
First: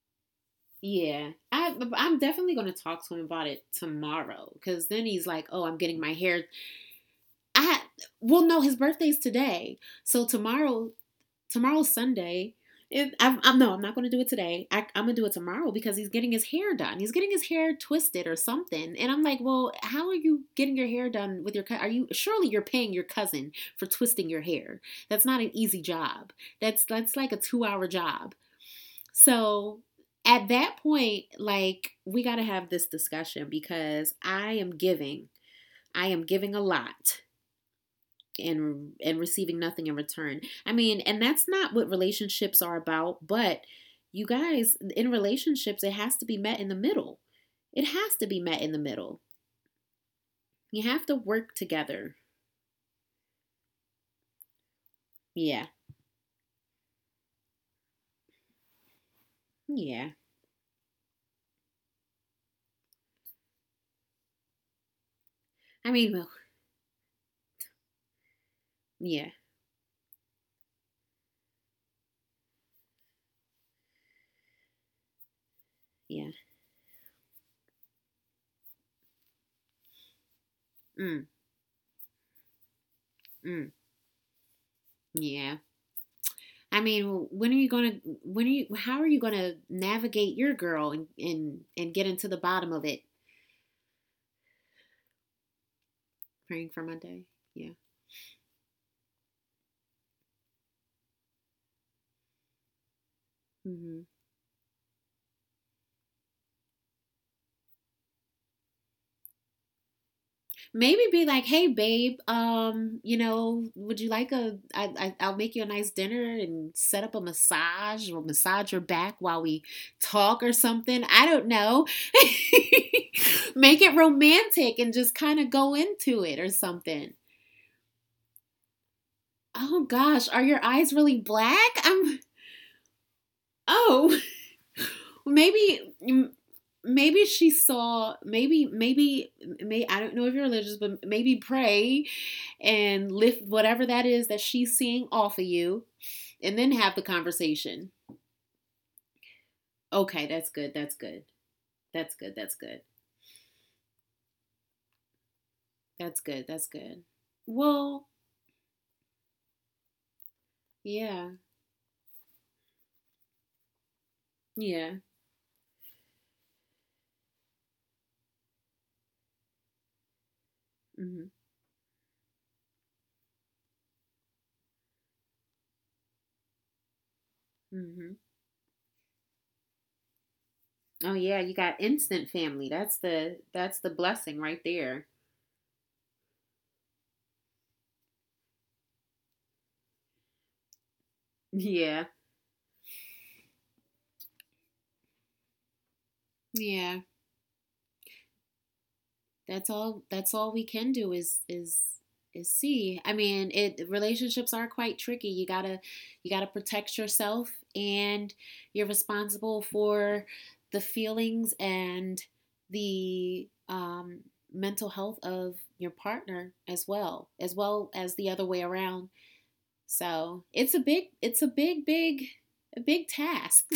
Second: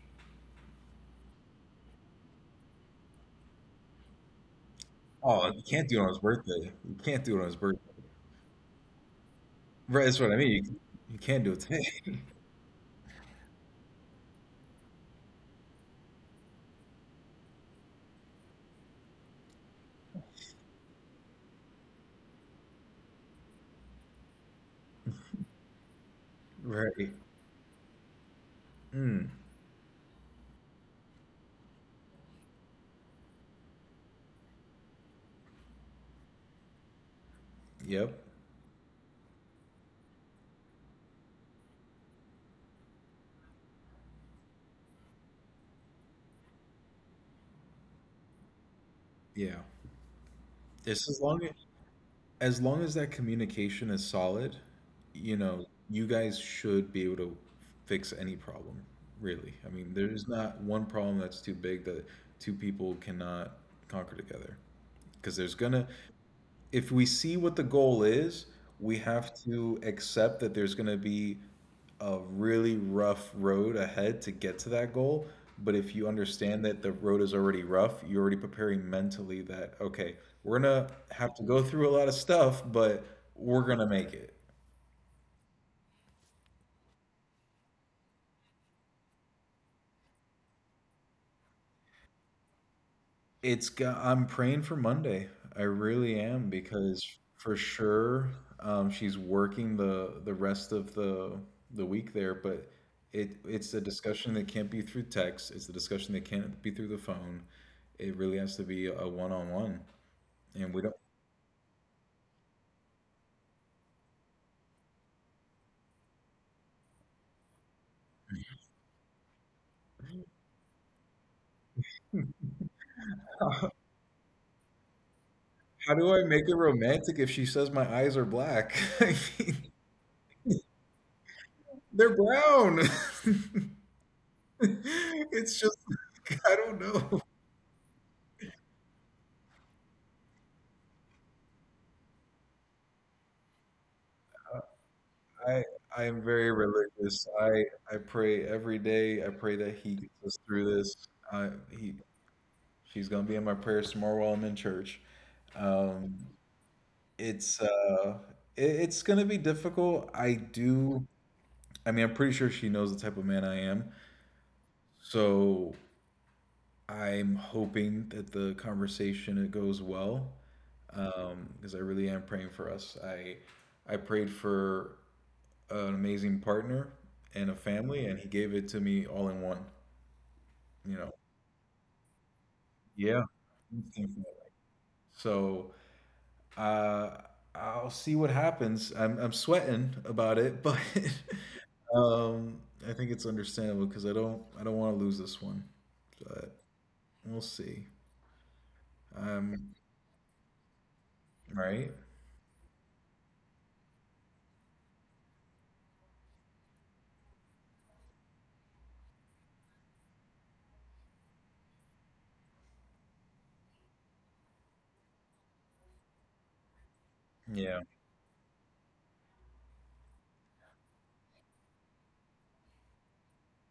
A: Yeah. I'm definitely going to talk to him about it tomorrow cuz then he's like,
B: Oh, you
A: "Oh, I'm
B: can't
A: getting
B: do it on
A: my
B: his
A: hair
B: birthday. You can't do it on his
A: I
B: birthday.
A: well no, his birthday's today.
B: Right, that's
A: So
B: what I mean. You,
A: tomorrow
B: you can't do it
A: Tomorrow's
B: today.
A: Sunday. It, I'm not going to do it today. I'm going to do it tomorrow because he's getting his hair done. He's getting his hair twisted or something. And I'm like, well, how are you getting your hair done with your? Are you surely you're paying your cousin for twisting your hair? That's not an easy job.
B: Right.
A: That's like a 2 hour job.
B: Mm.
A: So at that point, like we got to have this discussion because I am giving. I am giving a lot
B: Yep.
A: and receiving nothing in return. I mean, and that's not what relationships are about, but you guys in relationships it has to be met in the middle. It has to be met in the middle.
B: Yeah.
A: You have
B: It's
A: to
B: as long
A: work together.
B: as long as that communication is solid, you know,
A: Yeah.
B: you guys should be able to fix any problem, really. I mean,
A: Yeah.
B: there's not one problem that's too big that two people cannot conquer together. Because there's gonna
A: I mean, well,
B: if we see what the goal is, we
A: yeah.
B: have to accept that there's going to be a really rough road ahead to get to that goal. But if you
A: Yeah.
B: understand that the road is already rough, you're already preparing mentally that, okay, we're going to
A: Mm,
B: have to go through a lot of stuff, but we're
A: mm,
B: going to make it.
A: yeah. I mean, when are you how are you going to navigate your girl and get into the bottom of it?
B: It's go- I'm praying for Monday. I really am
A: Praying for
B: because
A: Monday.
B: for
A: Yeah.
B: sure she's working the rest of the week there, but it it's a
A: Mm-hmm.
B: discussion that can't be through text. It's a discussion that can't be through the phone. It really has to be a one-on-one, and we don't.
A: Maybe be like, "Hey, babe, you know, would you like a? I'll make you a nice dinner and set up a massage or massage your back while we talk or something. I don't know. Make it romantic and just kind of go
B: How
A: into
B: do
A: it
B: I
A: or
B: make it
A: something.
B: romantic if she says my eyes are black? I
A: Oh
B: mean,
A: gosh, are your eyes really black? I'm.
B: they're brown.
A: Oh,
B: It's just
A: maybe."
B: I don't
A: Maybe
B: know.
A: she saw. Maybe, maybe, may. I don't know if you're religious, but maybe pray and lift whatever that is that she's seeing off of
B: I
A: you
B: I am
A: and
B: very
A: then have the
B: religious.
A: conversation.
B: I pray every day. I pray that he
A: Okay,
B: gets
A: that's
B: us
A: good.
B: through
A: That's
B: this.
A: good.
B: I he
A: That's good. That's good.
B: she's gonna be in my prayers tomorrow while I'm in church.
A: That's
B: Um,
A: good. That's good.
B: it's
A: Well,
B: uh it's gonna be difficult. I do.
A: yeah.
B: I mean, I'm pretty sure she knows the type of man I am.
A: Yeah.
B: So I'm hoping that the conversation it goes well.
A: Mm-hmm.
B: Because I really am praying for us. I prayed for an amazing partner and a
A: Mm-hmm.
B: family, and he gave it to me all in one,
A: Oh
B: you know.
A: yeah, you got instant family. That's
B: Yeah.
A: the blessing right there.
B: So uh, I'll see what happens. I'm sweating about it, but
A: Yeah.
B: um, I think it's understandable because I don't want to lose this one, but
A: Yeah.
B: we'll see. Um,
A: That's all we can do
B: right?
A: is see. I mean, it relationships are quite tricky. You gotta protect yourself, and you're responsible for the feelings and the mental health of your partner as well
B: Yeah.
A: as the other way around. So it's a big, a big task.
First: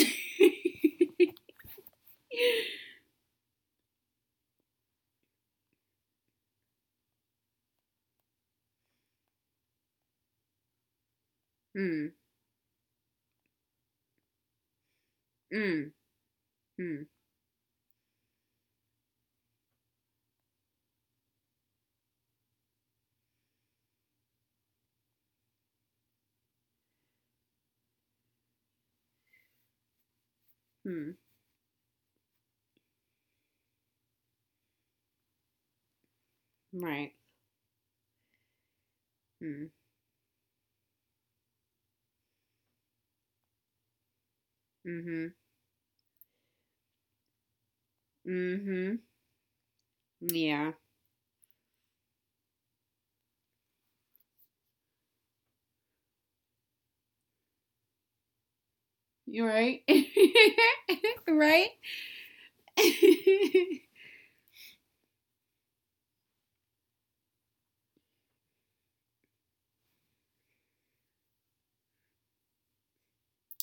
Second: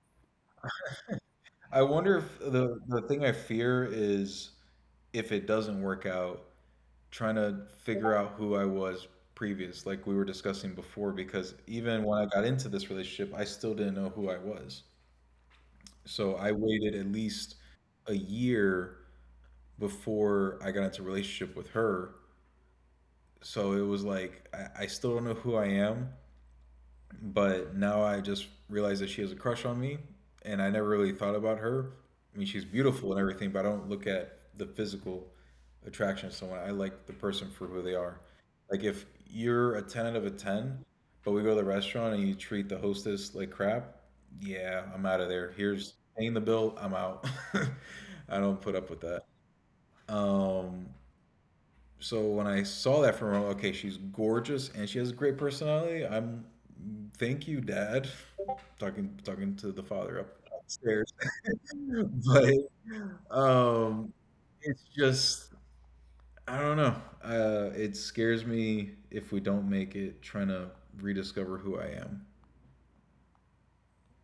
B: I wonder if the thing I fear is if it doesn't work out, trying to figure out who I was previous, like we were discussing before, because even when
A: mm,
B: I got into this relationship, I still didn't know who I was.
A: mm,
B: So I waited at
A: mm,
B: least a year before I got into a relationship with her. So it was like I still don't know who I am, but now I just realized that she has a crush on me, and I never really thought
A: mm,
B: about her. I mean, she's beautiful and everything, but I don't look at the physical attraction of someone. I like the
A: right.
B: person for who they are. Like if you're a
A: mm,
B: ten out of a ten, but we go to the restaurant and you treat the hostess like crap, yeah, I'm out of there.
A: mm-hmm.
B: Here's paying the bill. I'm out. I don't put up with that.
A: Mm-hmm.
B: Um,
A: Yeah,
B: so when I saw that from her, okay, she's gorgeous and she has a great personality. I'm thank you, Dad. Talking to the
A: you're
B: father up
A: right.
B: upstairs.
A: Right?
B: But um,
A: It
B: it's just I don't know. It scares me if we don't make it. Trying to rediscover who I am.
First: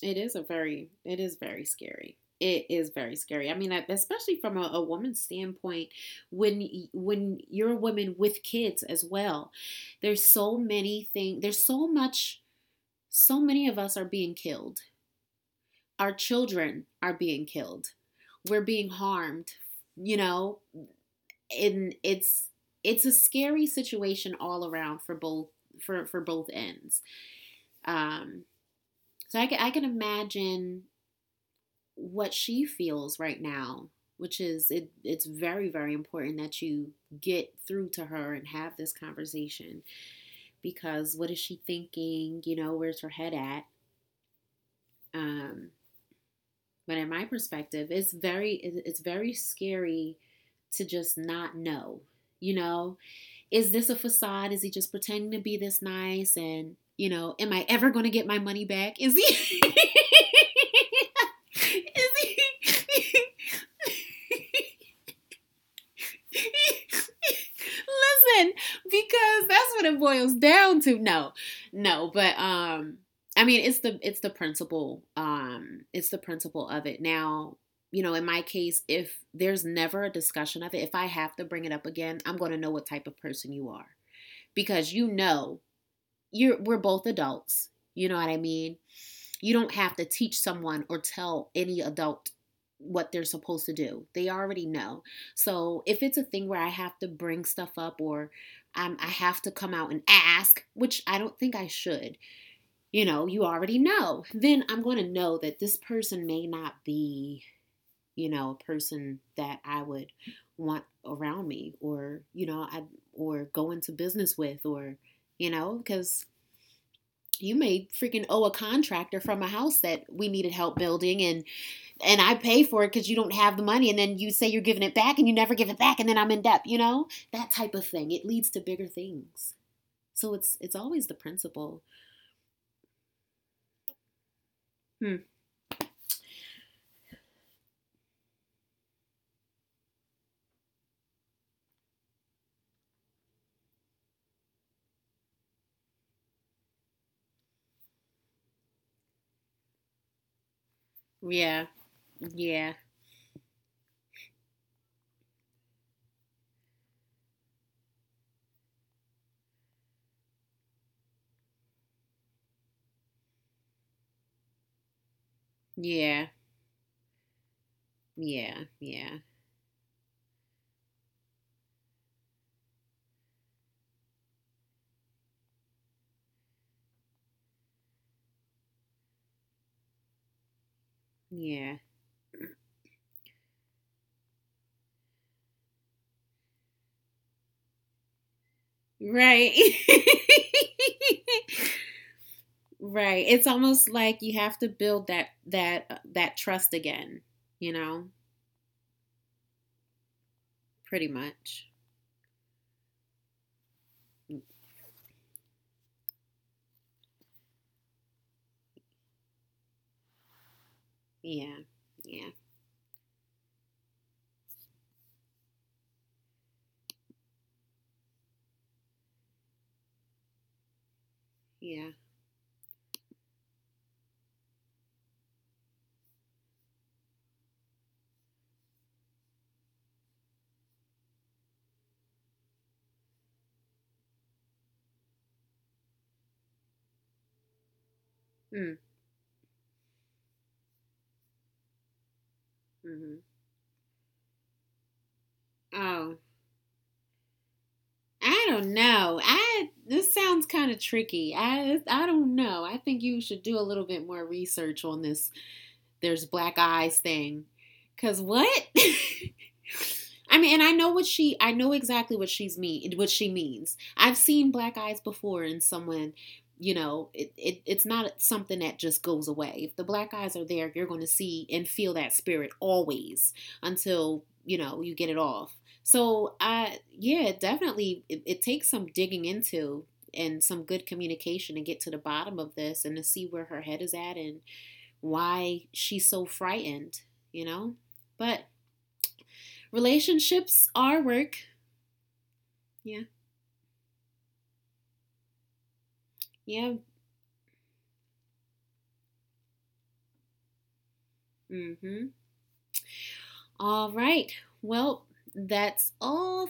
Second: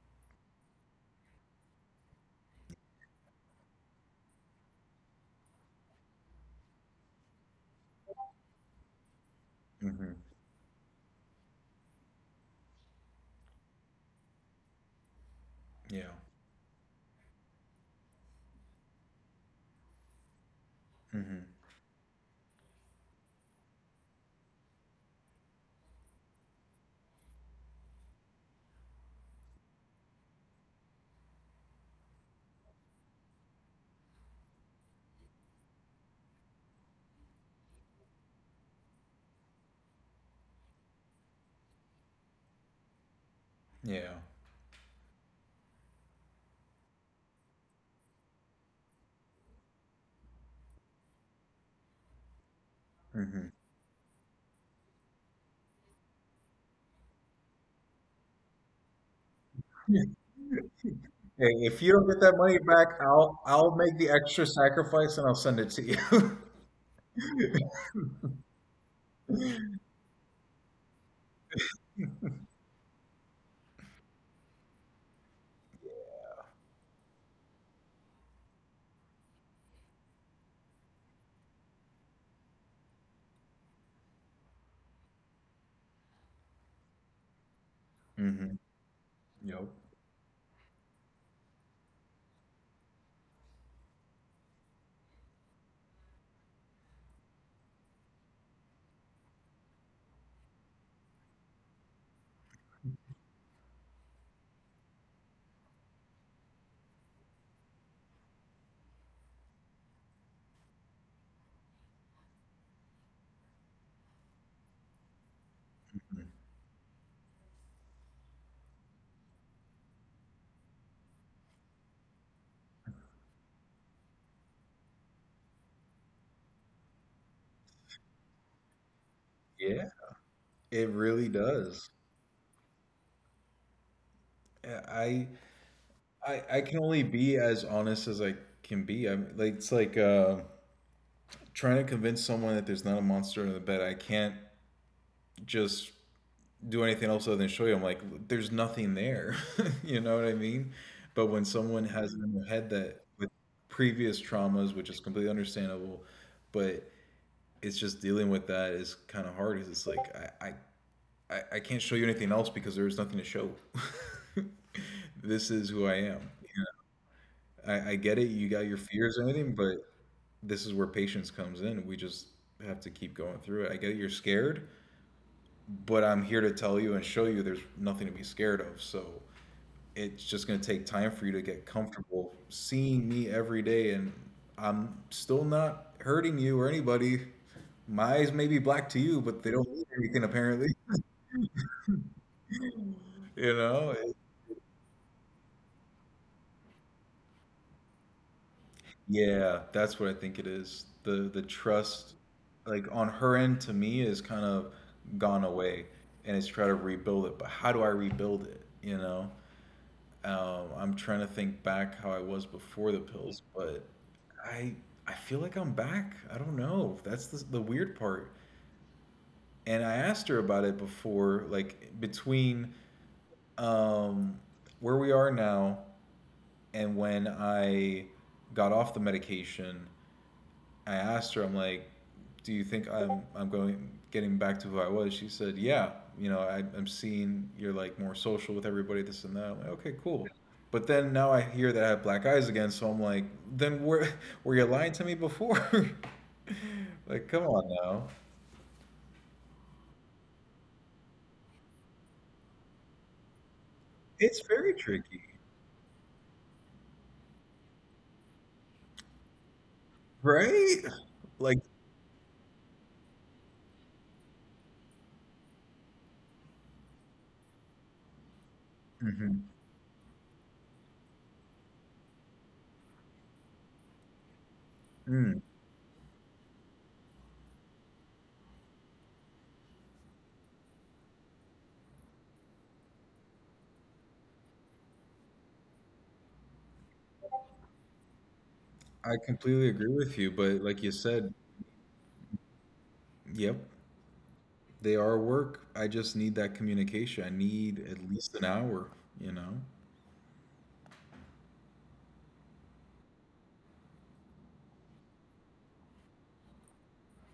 A: is a very, it is very scary. It is very scary. I mean, especially from a woman's standpoint, when when you're a woman with kids as well,
B: Hmm.
A: there's so many things. There's so much. So many of us are being killed.
B: Yeah.
A: Our children are being killed. We're being harmed. You know,
B: Hmm.
A: and it's a scary situation all around for both, for both ends. Um, so I can imagine what she feels right now, which is it's very, very important that you get through to her and have this conversation. Because what is she thinking? You know, where's her head at?
B: Yeah.
A: Um, but in my perspective, it's very scary to just not know, you know.
B: Hmm.
A: Is this a facade? Is he just pretending to be this nice? And, you know, am I ever going to get my money back? Is he.
B: Hey, if you don't get
A: is
B: that money back, I'll
A: he.
B: I'll make the extra sacrifice and I'll send it to you.
A: Listen, because that's what it boils down to. No, no, but, I mean, it's the principle. It's the principle of it. Now, you know, in my case, if there's never a discussion of it, if I have to bring it up again, I'm going to know what type of person you are, because you know you're we're both adults.
B: Hmm.
A: You know what I mean?
B: Yep.
A: You don't have to teach someone or tell any adult what they're supposed to do. They already know. So if it's a thing where I have to bring stuff up or I have to come out and ask, which I don't think I should, you know, you already know, then I'm going to know that this person may not be, you know, a person that I would want around me, or, you know, or go into business with, or, you know, because you may freaking owe a contractor from a house that we needed help building, and I pay for it because you don't have the money, and then you say you're giving it back and you never give it back, and then I'm in debt, you know? That type of thing. It leads to
B: Yeah,
A: bigger things.
B: it really
A: So it's
B: does.
A: always the principle.
B: Uh, I
A: Hmm.
B: I can only be as honest as I can be. I'm like it's like trying to convince someone that there's not a monster in the bed. I can't just do anything else other than show you. I'm like, there's nothing there. You know what I mean? But when someone has it in their
A: Yeah.
B: head that with
A: Yeah.
B: previous traumas, which is completely understandable, but it's just dealing with that is kind of hard. 'Cause it's like I can't show you anything else because there's nothing to show. This is who I am.
A: Yeah.
B: I get it. You got your fears and everything,
A: Yeah.
B: but
A: Yeah.
B: this is where patience comes in. We just have to keep going through it. I get you're scared, but I'm here to tell you and show you there's nothing to be scared of. So it's just going to take time for you to get comfortable
A: Yeah.
B: seeing me every day and I'm still not hurting you or anybody. My eyes may be black to you, but they don't mean anything
A: Right.
B: apparently. You know,
A: Right. It's almost like you have to build that trust again, you know?
B: yeah, that's what I think it is. The
A: Pretty
B: trust
A: much.
B: like on her end to me is kind of gone away and it's try to rebuild it. But how do I rebuild it? You know? I'm trying to think back how I
A: Yeah.
B: was before the
A: Yeah.
B: pills, but I I feel like I'm back. I don't know. That's the weird part. And I asked her about it before, like
A: Yeah.
B: between um where we are now and when I got off the medication, I asked her, I'm like, do you think I'm going getting back to who I was? She said, yeah. You know, I'm seeing you're like more social with everybody, this and that.
A: Mm.
B: I'm like, okay, cool. But then now I hear that I have black eyes again, so I'm like, then
A: Mm-hmm.
B: where were you lying to me before?
A: Oh,
B: Like, come on now.
A: I don't know. I This sounds kind of tricky. I don't know. I think you should
B: It's
A: do a little
B: very
A: bit more
B: tricky,
A: research on this. There's black eyes thing, cause what?
B: right?
A: I mean, and
B: Like,
A: I know exactly what what she means. I've seen black eyes before in someone, you know. It's not
B: mhm,
A: something that just goes away. If the black eyes are there, you're going to see and feel that spirit always until, you
B: mm,
A: know, you get it off. So, yeah, definitely it takes some digging into and some good communication to get to the bottom of this and to see where her head is at and why she's so frightened, you know?
B: I
A: But
B: completely agree with you, but like you said,
A: relationships are work.
B: yep,
A: Yeah.
B: they are work. I just need that communication. I
A: Yeah.
B: need at least an hour, you know?
A: Mm-hmm. All right. Well, that's all,